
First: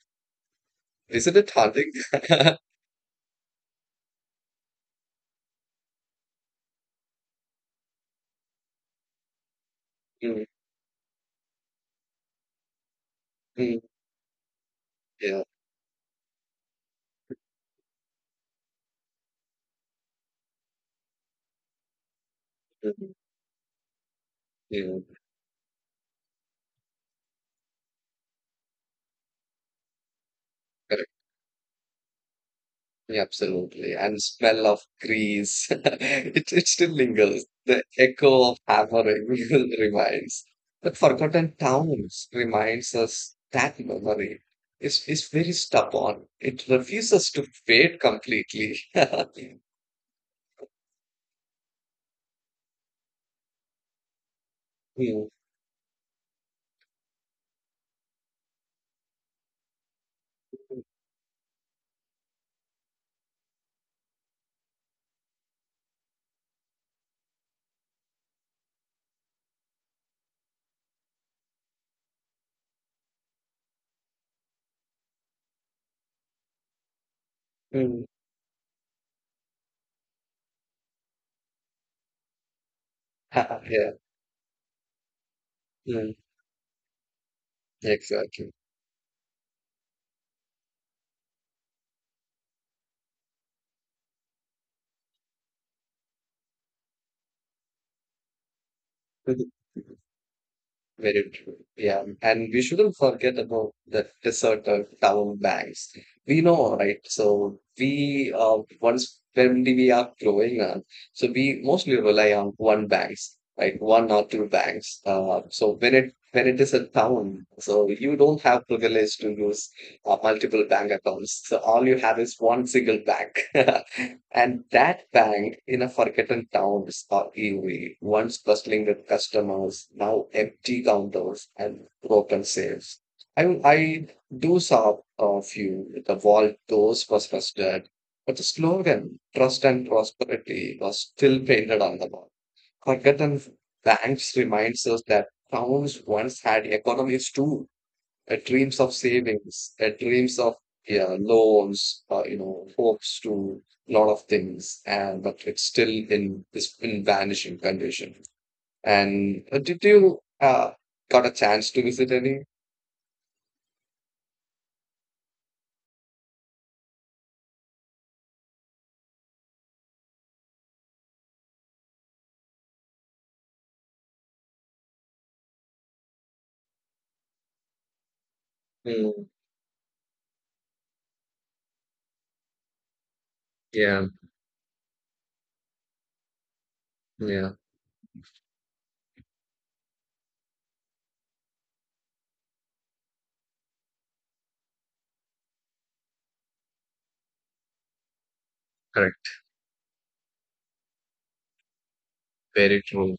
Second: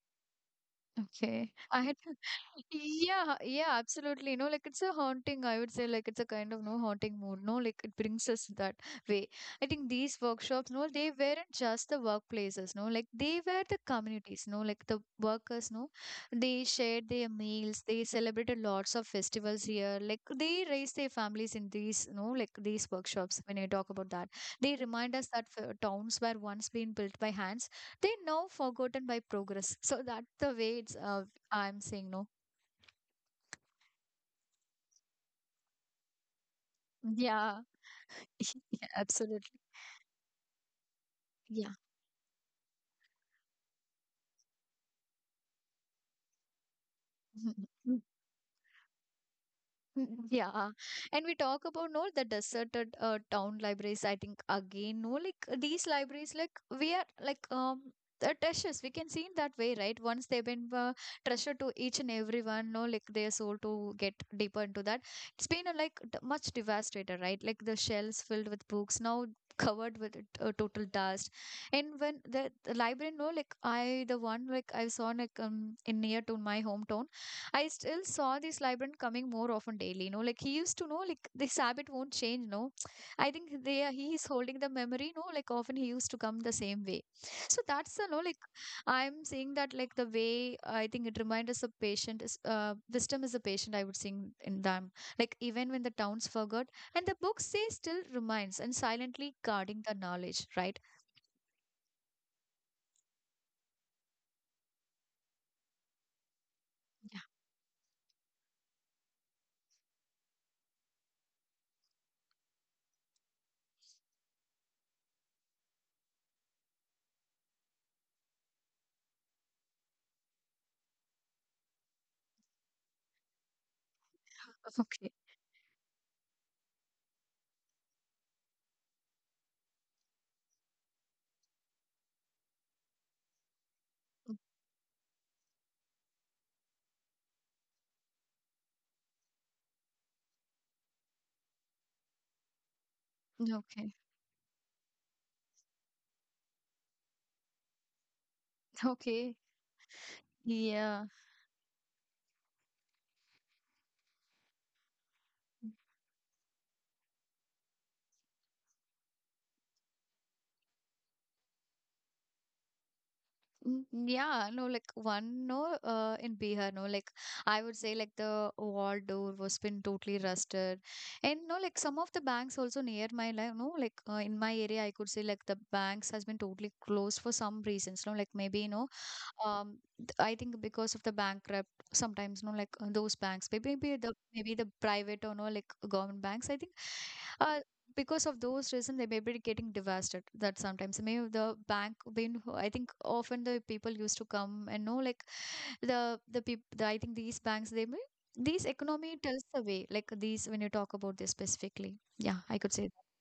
[SPEAKER 2] Isn't it
[SPEAKER 1] Okay. I
[SPEAKER 2] haunting?
[SPEAKER 1] had yeah, yeah, absolutely. No, like it's a haunting, I would say, like it's a kind of no haunting mood. No, like it brings us that way. I think these
[SPEAKER 2] Mm,
[SPEAKER 1] workshops, no, they weren't just the workplaces, no, like they were the
[SPEAKER 2] mm,
[SPEAKER 1] communities, no, like the
[SPEAKER 2] yeah,
[SPEAKER 1] workers, no, they shared their meals, they celebrated lots of festivals here, like they raised their families in these, no, like these
[SPEAKER 2] mm,
[SPEAKER 1] workshops when I talk about that. They
[SPEAKER 2] yeah.
[SPEAKER 1] remind us that towns were once been built by hands they now forgotten by progress. So that's the way it's, I'm saying no.
[SPEAKER 2] Yeah, absolutely. And smell of grease. It still lingers.
[SPEAKER 1] Yeah,
[SPEAKER 2] The echo of
[SPEAKER 1] yeah
[SPEAKER 2] hammering
[SPEAKER 1] absolutely.
[SPEAKER 2] reminds. But Forgotten
[SPEAKER 1] Yeah.
[SPEAKER 2] Towns reminds us that memory is very stubborn. It refuses to fade completely.
[SPEAKER 1] Mm, yeah, and we talk about no the deserted town libraries. I think again, no,
[SPEAKER 2] Mm,
[SPEAKER 1] like these libraries, like we are like the treasures. We can see in that way, right? Once they've been treasure to each and everyone, no, like their soul to get deeper into that. It's been a, like much devastated, right? Like the shelves filled with books now covered with total dust. And when the library, no, like I the one like I saw like in near to my hometown. I still
[SPEAKER 2] mm,
[SPEAKER 1] saw this librarian coming more often daily, you know, like he used to know, like this habit won't change, no. I think they
[SPEAKER 2] yeah,
[SPEAKER 1] are, he is holding the memory, no, like often he used
[SPEAKER 2] mm,
[SPEAKER 1] to come the same way. So that's the, no, like
[SPEAKER 2] exactly.
[SPEAKER 1] I'm saying that, like the way I think it reminds us of patient is, wisdom is a patient, I would sing in them. Like even when the towns forgot, and the books say still reminds and silently guarding the knowledge, right?
[SPEAKER 2] Very true. Yeah. And we shouldn't forget about the deserted town banks. We know, right? So we once when we are growing up, so we mostly rely on one banks, right? One or two banks. So when it is a town, so you don't have privilege to use multiple bank accounts. So all you have is one single bank. And
[SPEAKER 1] Okay.
[SPEAKER 2] that bank in a forgotten town is arguably once bustling with customers, now empty counters and broken sales. I
[SPEAKER 1] Mm,
[SPEAKER 2] do saw a few. The vault doors was rusted, but the slogan "Trust and Prosperity" was still painted on the wall. Forgotten
[SPEAKER 1] okay.
[SPEAKER 2] banks reminds us that towns once had economies too dreams of
[SPEAKER 1] Okay.
[SPEAKER 2] savings, dreams of
[SPEAKER 1] Yeah.
[SPEAKER 2] yeah, loans, hopes to a lot of things, and but it's still in this in vanishing condition. And did you got a chance to visit any?
[SPEAKER 1] Mm, yeah, no, like one no, in Bihar, no, like I would say, like the wall door was been totally rusted, and no, like some of the banks also near my life, no, like in my area, I could say like the banks has been totally closed for some reasons, no, like maybe you know,
[SPEAKER 2] Mm,
[SPEAKER 1] I think because of the bankrupt, sometimes no, like those banks, maybe
[SPEAKER 2] yeah,
[SPEAKER 1] the private or no, like government banks. I think,
[SPEAKER 2] yeah,
[SPEAKER 1] uh, because of those reason, they may be getting devastated. That sometimes maybe the bank been. I think often the people used to come and know like the people. I think these banks they may these economy
[SPEAKER 2] correct.
[SPEAKER 1] tells the way. Like these when you talk about this specifically, yeah, I could
[SPEAKER 2] Very
[SPEAKER 1] say that.
[SPEAKER 2] true.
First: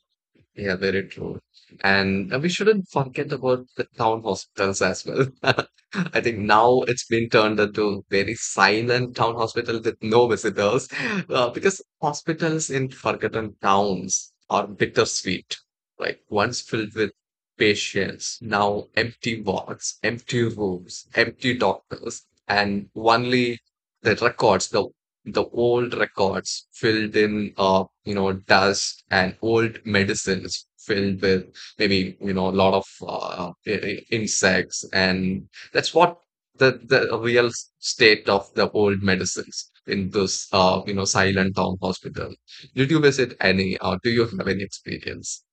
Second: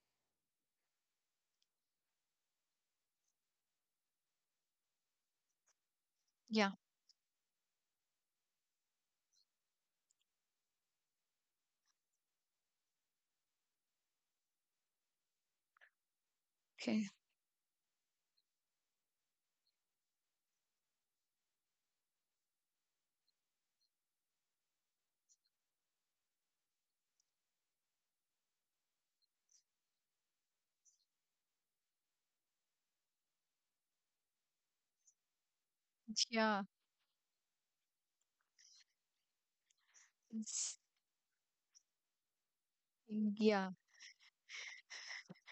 [SPEAKER 2] Yeah, very true. And we shouldn't forget about the town hospitals as well. I think
[SPEAKER 1] Yeah.
[SPEAKER 2] now it's been turned into very silent town hospital with no visitors, because hospitals in forgotten towns are bittersweet, right? Once filled
[SPEAKER 1] Okay.
[SPEAKER 2] with patients, now empty wards, empty rooms, empty doctors, and only the records, the old records filled in you know dust and old medicines filled with maybe you know a lot of insects and that's what
[SPEAKER 1] Yeah.
[SPEAKER 2] the real state of the old medicines in this
[SPEAKER 1] It's-
[SPEAKER 2] you know silent town hospital. Did you visit
[SPEAKER 1] Yeah.
[SPEAKER 2] any or do you have any experience?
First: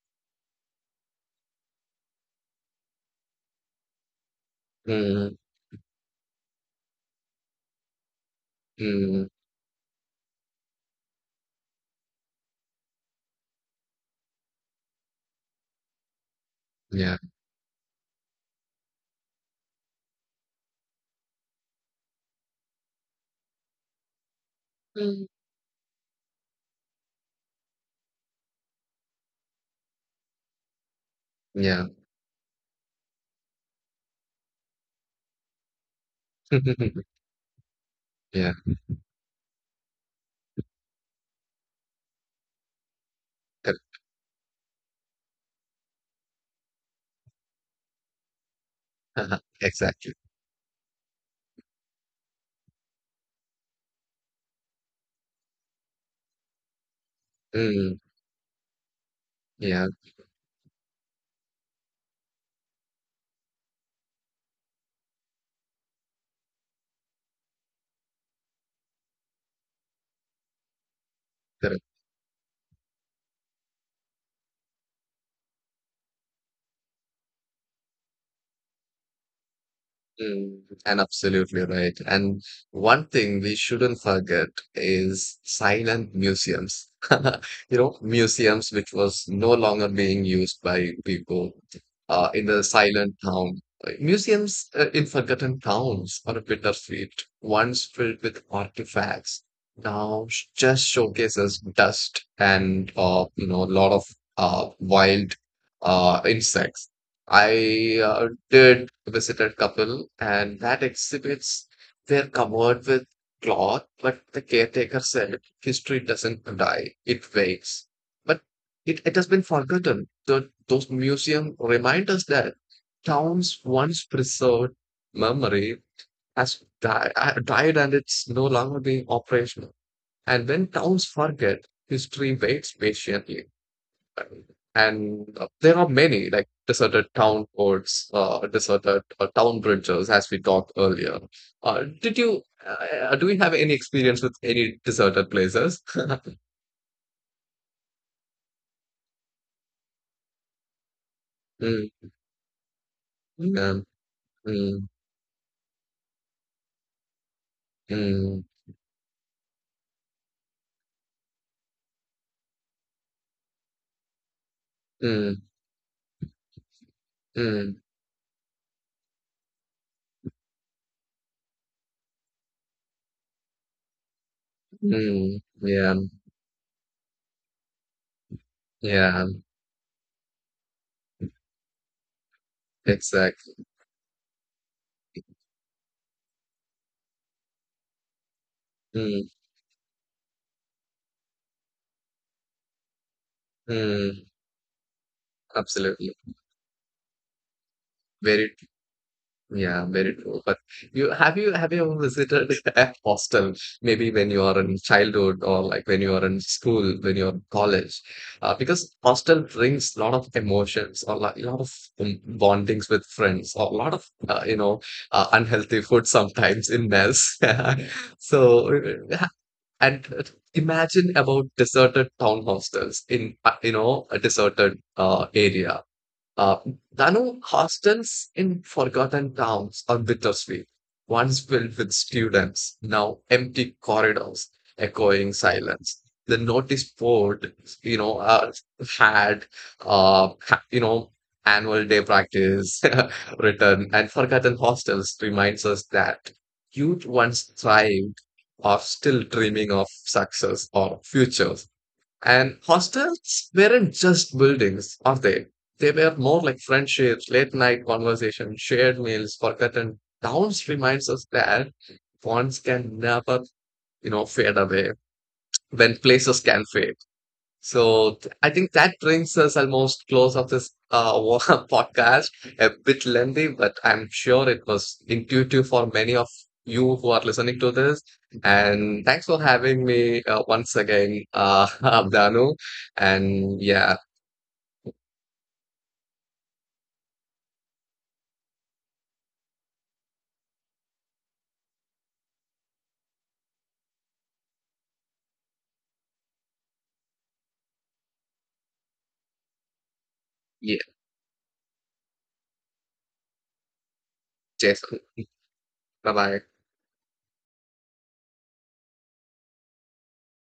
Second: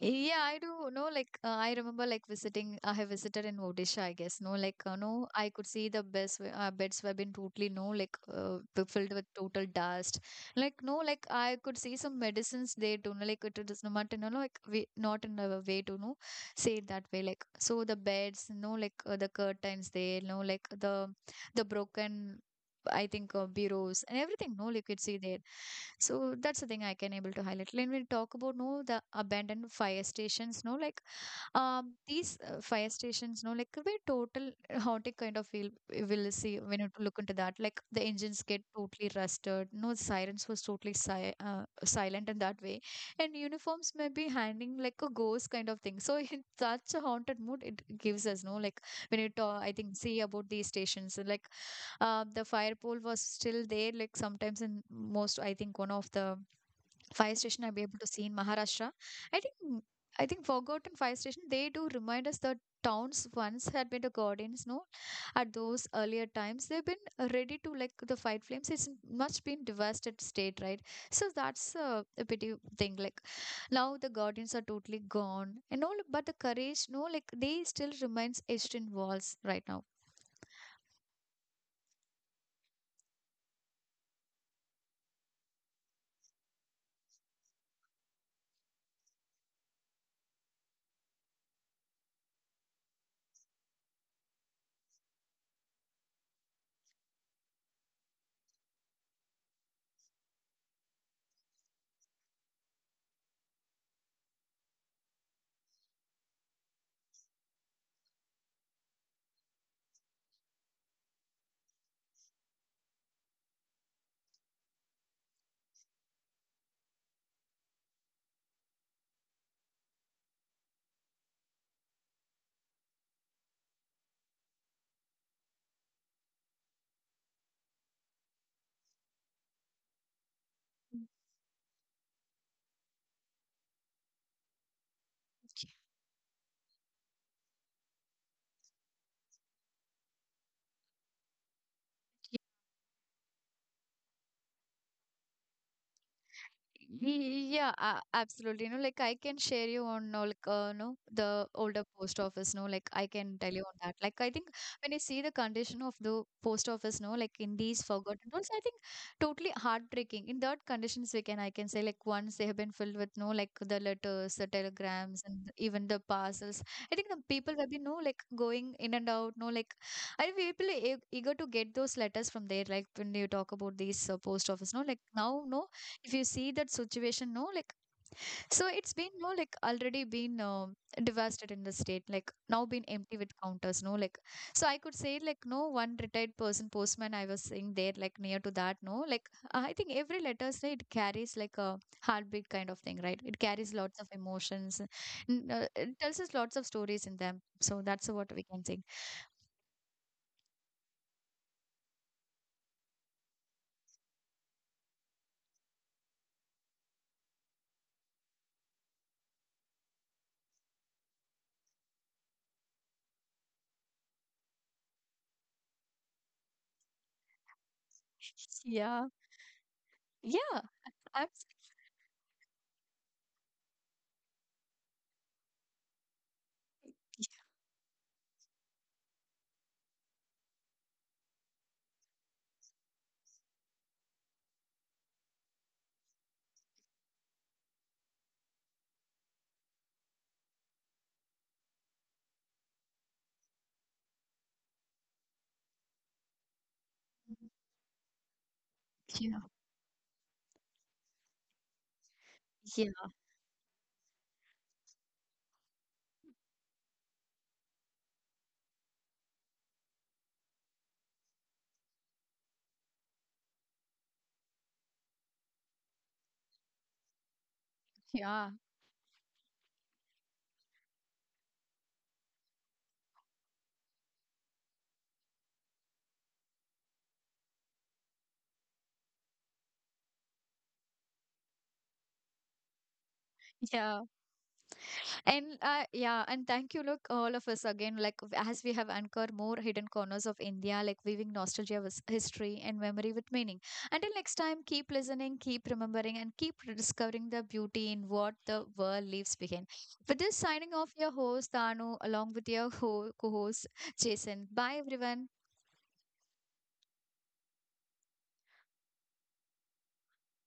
[SPEAKER 1] Yeah, I do. No, like I remember like visiting. I have visited in Odisha, I guess. No, like no,
[SPEAKER 2] Mm,
[SPEAKER 1] I could see the beds were been totally no like filled with
[SPEAKER 2] mm,
[SPEAKER 1] total dust. Like no, like I could see some medicines there too. No, like it is not in a no, like we not in a way to no say it that
[SPEAKER 2] yeah,
[SPEAKER 1] way. Like so the beds, no, like the curtains there, no, like the broken I think bureaus and everything. No, you could see
[SPEAKER 2] mm.
[SPEAKER 1] there. So that's the thing I can able to highlight. When we talk about no the abandoned fire stations, no like
[SPEAKER 2] Yeah.
[SPEAKER 1] these fire stations no like could be total haunted kind of feel we will see when you look into that like the engines
[SPEAKER 2] Yeah,
[SPEAKER 1] get totally rusted no sirens was totally silent in that way and uniforms
[SPEAKER 2] that-
[SPEAKER 1] may be hanging like a ghost kind of thing so in such a haunted mood it gives us no like when you talk I think
[SPEAKER 2] exactly,
[SPEAKER 1] see about these stations like the fire pole was still there like sometimes in most I think one of the fire station I'll be
[SPEAKER 2] mm,
[SPEAKER 1] able to see in Maharashtra. I think
[SPEAKER 2] yeah,
[SPEAKER 1] I think Forgotten Fire Station, they do remind us that towns once had been the guardians, no? At those earlier times, they've been ready to like the fight flames. It's much been devastated state, right? So that's
[SPEAKER 2] correct.
[SPEAKER 1] a pity thing. Like now the guardians are totally gone and all, but the courage, no, like they still remains etched in walls right now.
[SPEAKER 2] Mm, and absolutely right. And one thing we shouldn't forget is silent museums. You know, museums which was no longer being used by people in the silent town. Museums in forgotten towns on a bittersweet, once filled with artifacts, now just showcases dust and a lot of wild insects. I did visit a couple, and that exhibits they're covered with cloth, but the caretaker said history doesn't die, it waits. But it has been forgotten. Those museums remind us that towns once preserved memory has died and it's no longer being operational. And when towns forget, history waits patiently. And there are many like deserted town ports, deserted town bridges, as we talked earlier. Did you Do you have any experience with any deserted places?
[SPEAKER 1] Yeah, absolutely. You know, like I can share you on, like, no, the older
[SPEAKER 2] Mm,
[SPEAKER 1] post office, no, like I can tell you on
[SPEAKER 2] mm,
[SPEAKER 1] that. Like, I think
[SPEAKER 2] mm,
[SPEAKER 1] when you see the condition of the post office, no, like in these forgotten
[SPEAKER 2] mm,
[SPEAKER 1] rolls, I think totally heartbreaking. In that conditions, we can, I can say, like, once they have been filled with, no, like the letters, the telegrams,
[SPEAKER 2] mm,
[SPEAKER 1] and even the parcels. I think the people have
[SPEAKER 2] mm,
[SPEAKER 1] been, no, like going in and out, no, like, I think people are eager to get those letters from there, like when you talk about these post office, no, like
[SPEAKER 2] mm.
[SPEAKER 1] now, no
[SPEAKER 2] Yeah,
[SPEAKER 1] if you see that situation no like so it's been
[SPEAKER 2] yeah,
[SPEAKER 1] no like already been devastated in the state like now been empty with
[SPEAKER 2] exactly.
[SPEAKER 1] counters no like so I could say like no one retired person postman I was saying there like near to that no like
[SPEAKER 2] Mm,
[SPEAKER 1] I think every letter say it carries like a heartbeat kind of thing right it carries lots of
[SPEAKER 2] mm,
[SPEAKER 1] emotions it
[SPEAKER 2] absolutely.
[SPEAKER 1] tells us lots of stories in them so that's what we
[SPEAKER 2] Very
[SPEAKER 1] can say
[SPEAKER 2] Yeah, very true. But you ever visited a hostel? Maybe when you are in childhood or like when you are in school, when you're in college, because hostel brings a lot of emotions or like a lot of bondings with friends or a lot of unhealthy food sometimes in mess. So
[SPEAKER 1] yeah
[SPEAKER 2] uh, and
[SPEAKER 1] yeah
[SPEAKER 2] imagine about
[SPEAKER 1] absolutely.
[SPEAKER 2] deserted town hostels in a deserted area. Uh, Danu, hostels in forgotten towns are bittersweet, once filled with students, now empty corridors echoing silence. The notice board, you know, had, ha- you know, annual day practice written, and forgotten hostels reminds us that youth once thrived are still
[SPEAKER 1] Yeah
[SPEAKER 2] dreaming of success or futures. And hostels weren't just buildings, are they? They were more like friendships, late night conversations, shared meals, forgotten towns reminds us that bonds can never, fade away when places can fade. So I
[SPEAKER 1] yeah
[SPEAKER 2] think that brings us almost close of this podcast. A bit lengthy, but I'm sure it was intuitive for many of you who are listening to this. And thanks for having me once again, Abdanu. And yeah,
[SPEAKER 1] yeah and yeah and thank you look all of us again like as we have anchored more hidden corners of india like weaving nostalgia with history and memory with meaning until next time keep listening keep remembering and keep discovering the beauty in what the world leaves behind with this signing
[SPEAKER 2] yeah,
[SPEAKER 1] off your host danu along with your co-host jason bye
[SPEAKER 2] Jason.
[SPEAKER 1] everyone
[SPEAKER 2] Bye bye.